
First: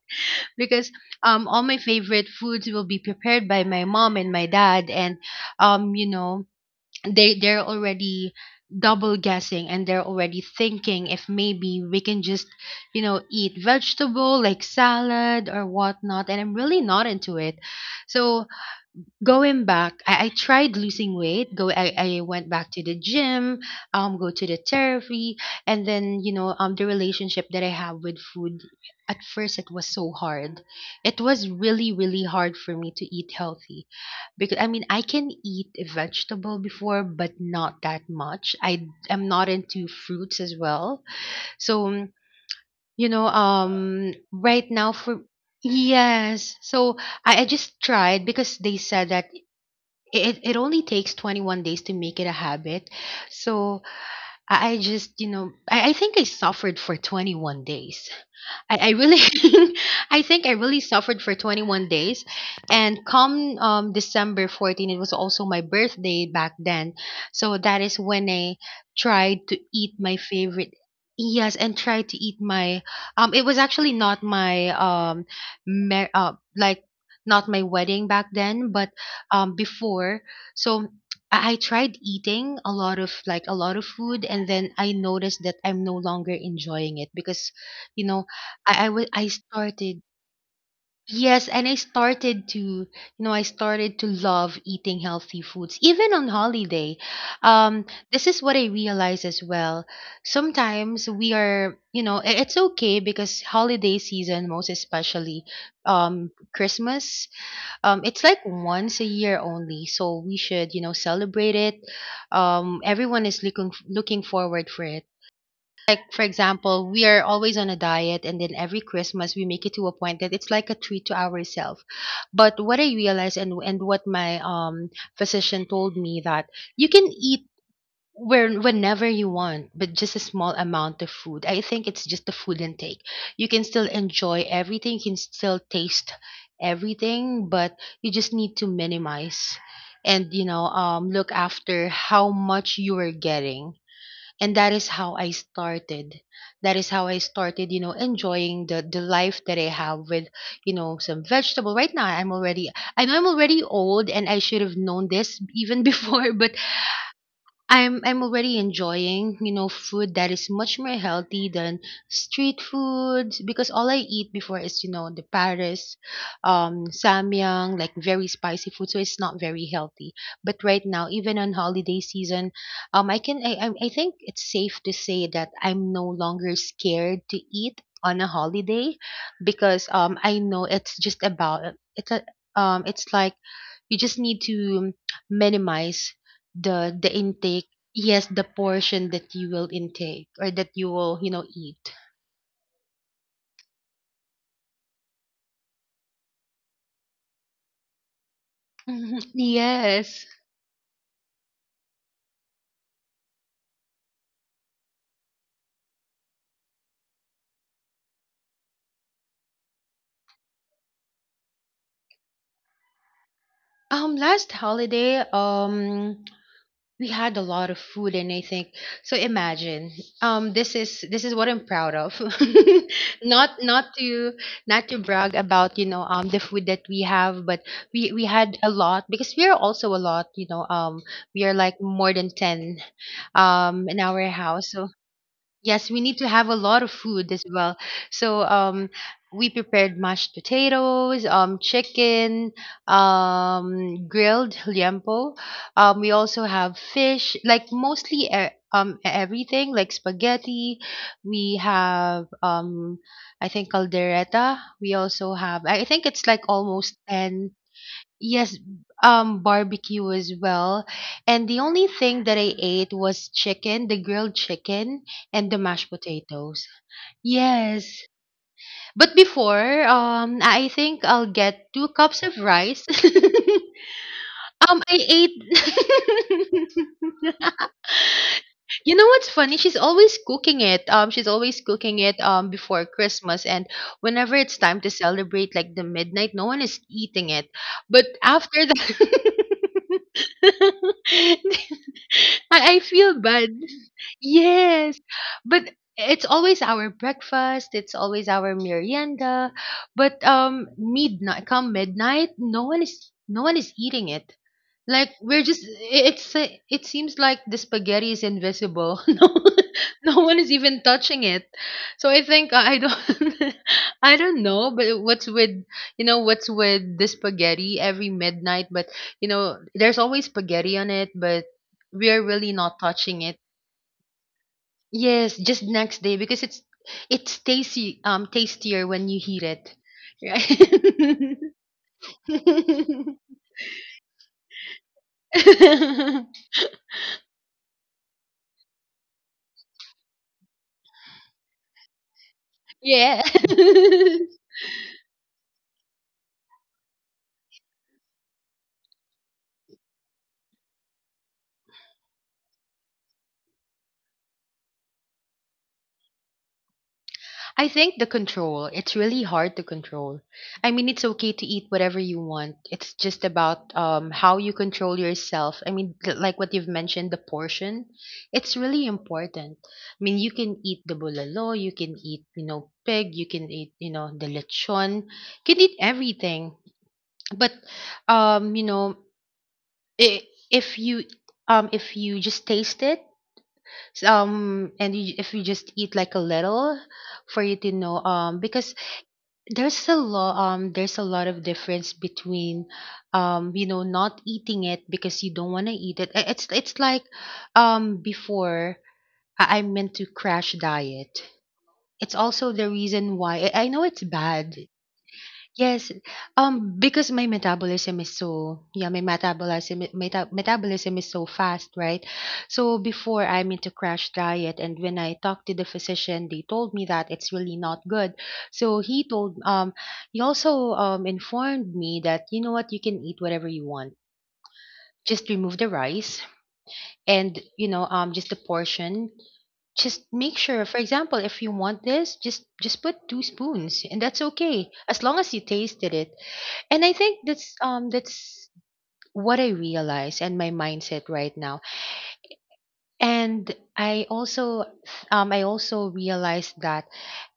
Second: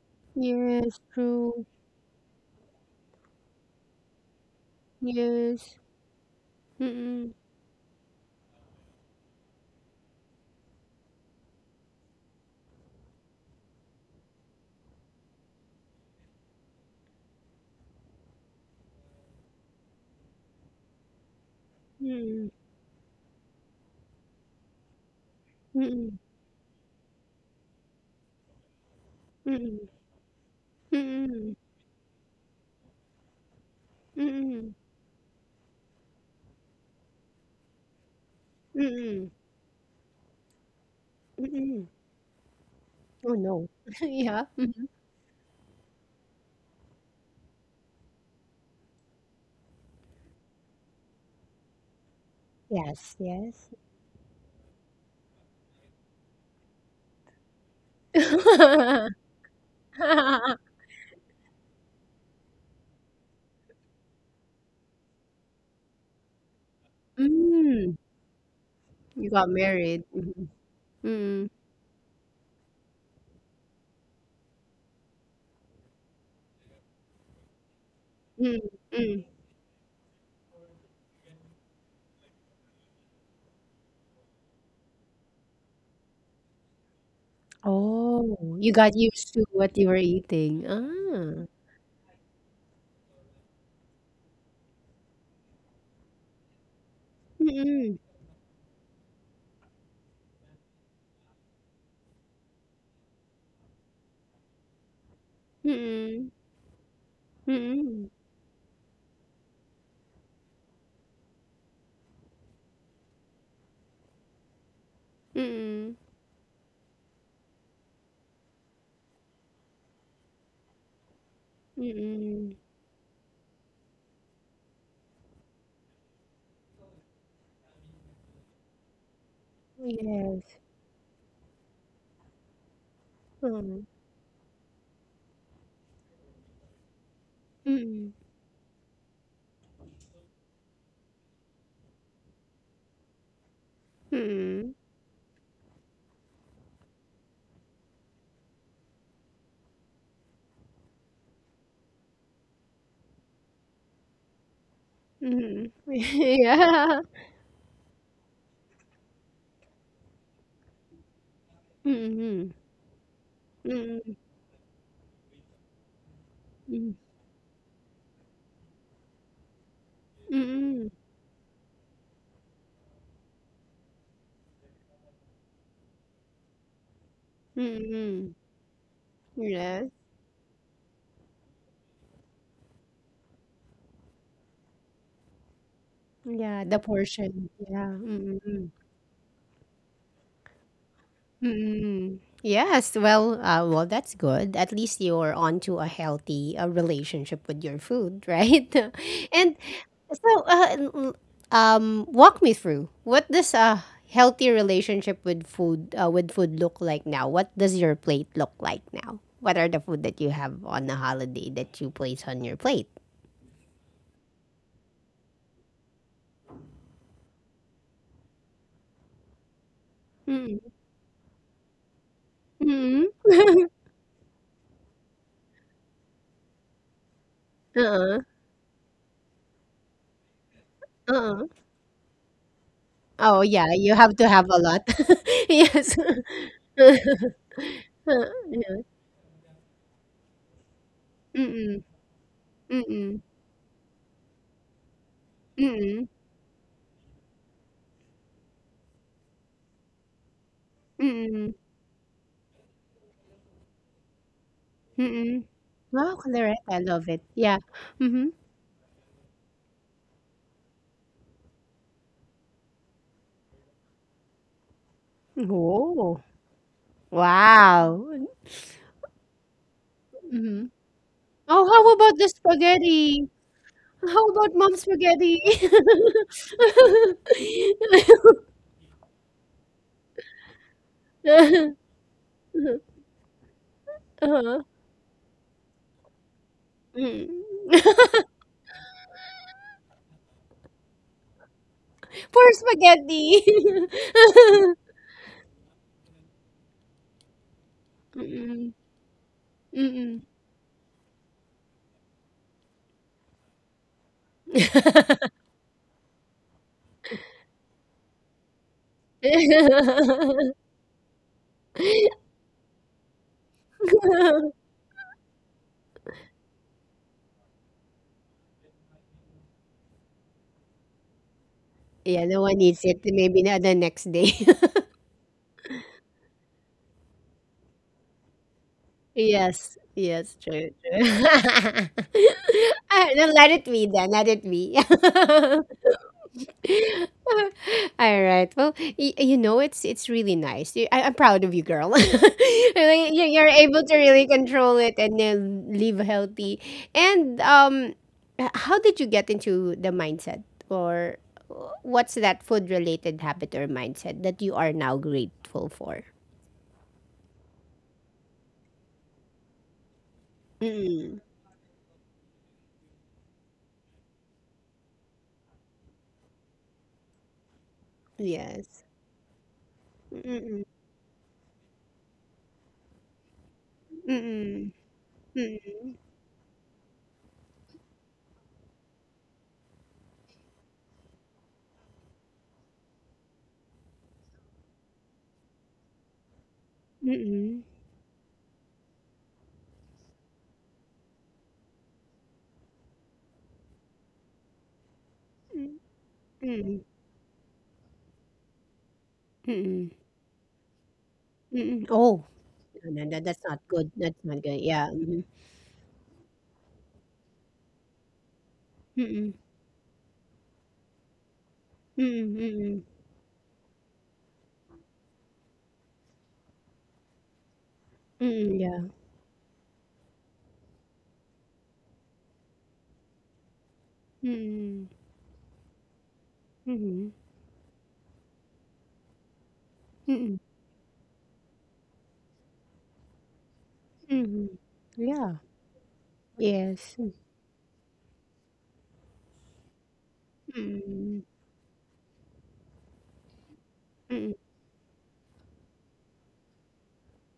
S2: because
S1: Yes,
S2: all
S1: true.
S2: my favorite foods will be prepared by my mom and my dad, and
S1: Yes.
S2: you know
S1: Mm-mm.
S2: they they're already double guessing and they're already thinking if maybe we can just you know eat vegetable like salad or whatnot, and I'm really not into it. So going back, I tried losing weight. I went
S1: Mm-mm.
S2: back to the gym, go to the therapy, and then
S1: Mm-mm.
S2: you know, the relationship that I have with food. At first, it was
S1: Mm-mm.
S2: so hard. It was
S1: Mm,
S2: really, really hard for me to eat healthy because I
S1: mm,
S2: mean, I can eat a vegetable before, but not that much. I am
S1: mm,
S2: not into fruits as well,
S1: mm.
S2: so you know,
S1: Oh, no. Yeah.
S2: right
S1: Mhm.
S2: now for yes, so I just tried because they said that it only takes 21 days to make it a habit.
S1: Yes, yes.
S2: So I just, you know, I think I suffered for 21 days. I really I think I really suffered for 21 days, and come December 14 it was also my birthday back then. So that
S1: Mm,
S2: is when I
S1: you
S2: tried
S1: got
S2: to eat
S1: married.
S2: my
S1: Mhm.
S2: favorite
S1: Mm,
S2: yes and tried to eat my it was actually not my like not my wedding back
S1: mm,
S2: then, but
S1: mm.
S2: before. so I I tried eating a lot of like a lot of food, and then I noticed that I'm no longer enjoying it because you know
S1: Oh, you got
S2: I
S1: used to what you were
S2: started
S1: eating.
S2: yes,
S1: Ah.
S2: and I started to you know I started to love eating healthy foods even on holiday. Um,
S1: Mm,
S2: this is what I realized as well. Sometimes we are you know it's okay because holiday season, most especially
S1: mm,
S2: Christmas,
S1: mm,
S2: it's like once a year only, so we should you know celebrate it. Everyone is looking forward for it
S1: mm, mm.
S2: like, for example, we are always on a diet, and then every Christmas we make it to a point that it's like a treat to ourselves. But what I realized, and what my physician told me that you can eat where whenever you want, but just a small
S1: Yes.
S2: amount of food. I think it's just the food intake. You can
S1: Mm,
S2: still enjoy everything, you can still taste everything, but
S1: mm,
S2: you just need to minimize and you know look after how much you are getting, and
S1: mm,
S2: that is how I started. That is how I started, you know, enjoying the life that I have with, you know, some vegetable. Right now, I know I'm already old, and I should have known this
S1: mm.
S2: even before, but
S1: Yeah.
S2: I'm already enjoying, you know, food that is much more healthy than
S1: Mm,
S2: street foods because all I
S1: mm, mm,
S2: eat before is, you know, the Paris,
S1: mm,
S2: samyang, like very spicy food, so it's not very healthy. But right now, even on holiday season, I can I think it's safe to say that I'm no longer scared to eat
S1: mm,
S2: on a
S1: mm.
S2: holiday
S1: Yes.
S2: because I know it's just about it's like you just need to minimize
S1: Yeah, the
S2: the
S1: portion.
S2: intake
S1: Yeah.
S2: yes the
S1: Mm-mm.
S2: portion that you will intake or that you will you know eat.
S1: Mm-mm. Yes. Well, well, that's good. At least you're onto a healthy relationship with your food, right?
S2: Mhm.
S1: And
S2: Yes,
S1: so, walk me through. What does a healthy relationship with food look like now? What does your plate look like now? What are the food that you have on a holiday that you place on your plate?
S2: last holiday we had a lot of food and I think so imagine
S1: Mm-mm.
S2: this is what I'm proud of.
S1: Mm-mm.
S2: not not to Not to brag about you know the food that we have, but
S1: uh-uh.
S2: we had a lot because we are also a lot you know
S1: Uh-uh.
S2: we are like more than 10
S1: Oh yeah, you
S2: in
S1: have to
S2: our
S1: have a
S2: house.
S1: lot.
S2: So yes,
S1: Yes.
S2: we need to have a lot of food as well. So
S1: Yeah.
S2: we prepared mashed potatoes,
S1: Mm-mm.
S2: chicken,
S1: Mm-mm.
S2: grilled liempo.
S1: Mm-mm.
S2: We also have fish, like mostly everything, like spaghetti.
S1: Mm-mm.
S2: We have, I think, caldereta. We also
S1: Mm-mm.
S2: have, I think
S1: Wow,
S2: it's like
S1: colorette. I
S2: almost
S1: love it.
S2: 10.
S1: Yeah. Mm-hmm.
S2: Yes, barbecue as well. And the only thing that I ate was chicken, the grilled chicken, and the mashed
S1: Oh,
S2: potatoes. Yes.
S1: wow.
S2: But before,
S1: Mm-hmm.
S2: I think I'll
S1: Oh,
S2: get two
S1: how about
S2: cups
S1: the
S2: of rice.
S1: spaghetti? How about mom
S2: I
S1: spaghetti?
S2: ate you know what's funny? She's always cooking it. She's always
S1: uh-huh.
S2: cooking it before Christmas, and whenever it's time to celebrate, like the midnight, no one is
S1: Mm.
S2: eating it. But after that,
S1: Poor
S2: I feel
S1: spaghetti.
S2: bad. Yes, but it's always our breakfast. It's always our
S1: Mm-mm.
S2: merienda.
S1: Mm-mm.
S2: But midnight, come midnight, no one is eating it. Like we're just it's it seems like the spaghetti is invisible. No, no one is even touching it. So I think I don't I don't know, but what's with you know what's with the spaghetti every midnight? But you know there's always spaghetti on it, but
S1: Yeah,
S2: we're
S1: no
S2: really
S1: one needs
S2: not
S1: it.
S2: touching it.
S1: Maybe not the next day.
S2: Yes, just next day because it's tasty tastier when you heat
S1: Yes,
S2: it.
S1: yes, true,
S2: Right?
S1: true. Ah, no, let it be then. Let it be. All right. Well, you know, it's really nice. I'm proud of you, girl. Like,
S2: yeah.
S1: you're able to really control it and then live healthy. And how did you get into the mindset, or what's that food-related habit or mindset that you are now grateful for?
S2: I think the control, it's really hard to control. I mean, it's
S1: Mm-mm.
S2: okay to eat whatever you want. It's just about how you control yourself. I mean, like what you've mentioned, the portion, it's
S1: Yes.
S2: really important. I mean, you can
S1: Mm-mm.
S2: eat the bulalo, you can eat, you know, pig, you can eat, you know, the
S1: Mm-mm.
S2: lechon, you can eat everything. But, you know, I if you, if you just taste it, and if you just eat like a little, for you
S1: Mm-mm.
S2: to know because there's a lot of difference between you know not eating it because you don't want to
S1: Mm-mm.
S2: eat it it's
S1: Mm-mm.
S2: like before I
S1: Mm-mm.
S2: meant to crash diet.
S1: Mm-mm.
S2: It's
S1: Oh,
S2: also the
S1: no, no,
S2: reason
S1: no, that's
S2: why
S1: not
S2: I know
S1: good.
S2: it's
S1: That's not
S2: bad.
S1: good. Yeah.
S2: Yes, because my metabolism is so yeah, my
S1: Mm,
S2: metabolism metabolism is so fast, right?
S1: mm,
S2: So
S1: mm,
S2: before I'm into crash diet, and when I talked to the physician, they told me that it's really not good.
S1: mm,
S2: So
S1: yeah.
S2: he told he also informed me that you know what, you can eat whatever you want.
S1: Mm,
S2: Just remove the rice
S1: mhm,
S2: and you know just a portion. Just make
S1: mm,
S2: sure, for example, if you want this, just put two spoons and that's
S1: mhm.
S2: okay as long as
S1: Yeah.
S2: you tasted it. And I
S1: Yes.
S2: think that's what I realize and my mindset
S1: Mm,
S2: right now. And I
S1: mm,
S2: also I also realized that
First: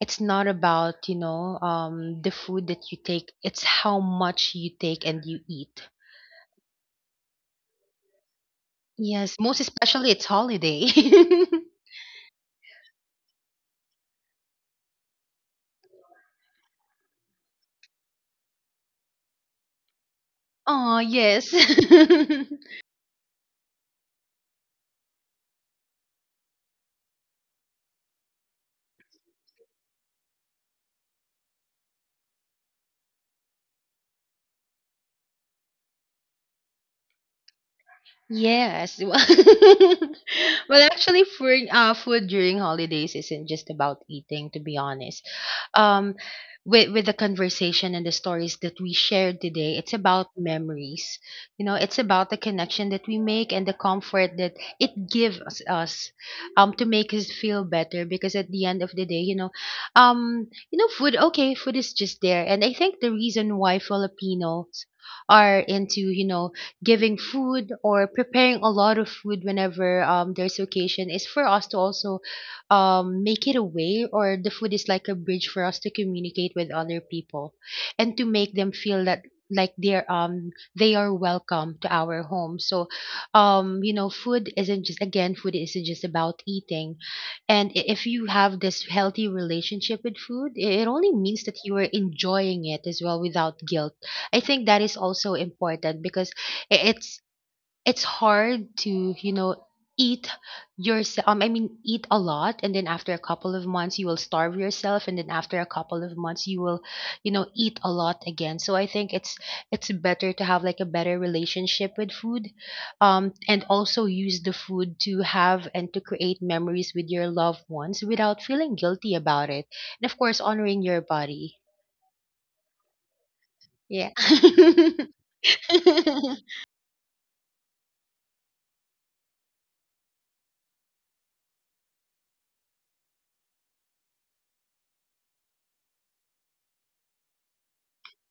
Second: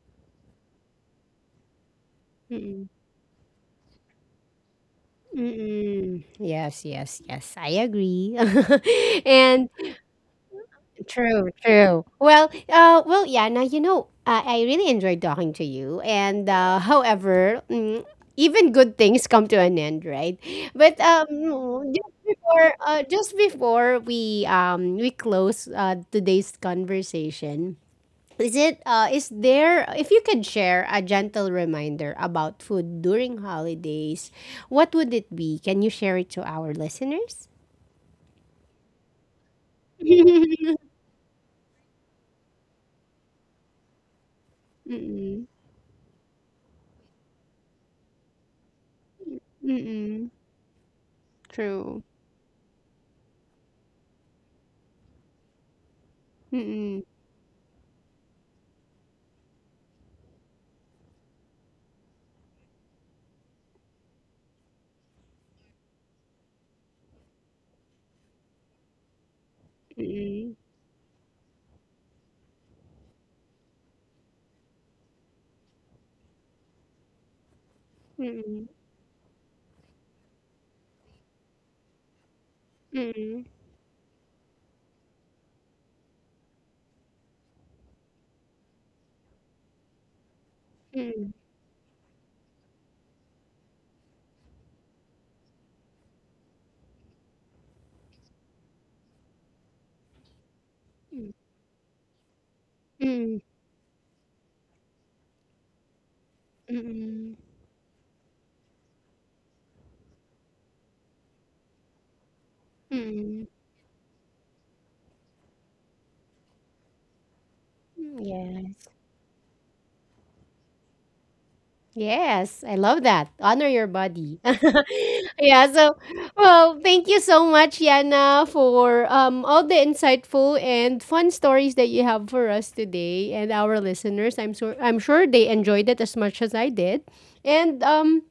S2: it's not about, you know, the food
S1: mm,
S2: that you take, it's how much you take and you eat.
S1: mm. Yes, yes, yes. I agree.
S2: Yes, most
S1: And
S2: especially it's holiday.
S1: true, true. Well, well, yeah. Now you know, I really enjoyed talking to you. And however, even good things come to an end, right?
S2: Oh,
S1: But
S2: yes.
S1: just before, uh, just before we close today's conversation, is there, if you could share a gentle reminder about food during holidays, what would it be? Can you share it to our listeners?
S2: Yes. Well, well actually for food during holidays isn't just about eating, to be honest.
S1: Mm-mm.
S2: Um with the conversation and the stories that we shared today, it's
S1: Mm-mm.
S2: about memories. You know, it's
S1: True.
S2: about the connection that we make and the comfort that it gives us, to
S1: Mm,
S2: make us feel better because at the end of the day, you know food okay, food is just there. And I think the reason why Filipinos are into you know giving food or preparing a lot of food whenever
S1: mm,
S2: there's occasion is for us to also make it a way or the food is like a bridge for us to communicate with other people and to make
S1: mm,
S2: them feel that like they're they are welcome to our home, so
S1: mm,
S2: you know food isn't just again food isn't just about eating. And if you have this healthy relationship with food, it only
S1: mm,
S2: means that you are enjoying it as well without guilt. I think that is also important because i- it's it's hard to you know eat yourself, I mean eat a lot and then after a
S1: mm,
S2: couple of months you will starve yourself and then after a couple of months you will you
S1: mm,
S2: know eat a lot again. So I think it's better to have like a better relationship with food,
S1: mm.
S2: and also use the food to have and to create memories with your loved ones without feeling
S1: Yes.
S2: guilty about it and of course honoring your body.
S1: Yes, I love that. Honor your
S2: Yeah.
S1: body. yeah, so well, thank you so much, Yana, for all the insightful and fun stories that you have for us today and our listeners. I'm sure they enjoyed it as much as I did. And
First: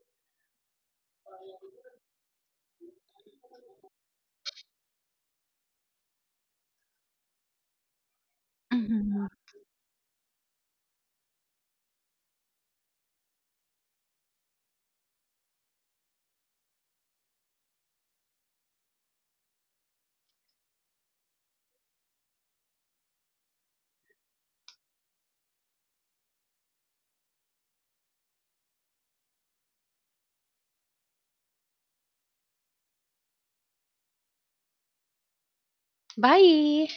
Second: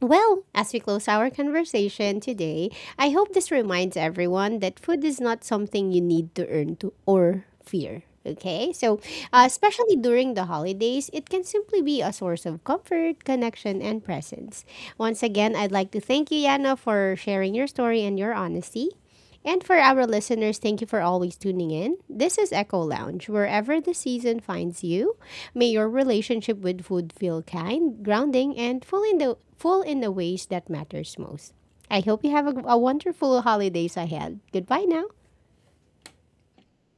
S1: well, as we close our conversation today, I hope this reminds everyone that food is not something you need to earn to or fear. Okay, so,
S2: Mhm.
S1: especially during the holidays, it can simply be a source of comfort, connection, and presence. Once again, I'd like to thank you, Yana, for sharing your story and your honesty. And for our listeners, thank you for always tuning in. This is Echo Lounge. Wherever the season finds you, may your relationship with food feel kind, grounding, and full in the ways that matters most. I hope you have a wonderful holidays ahead. Goodbye now.
S2: Bye.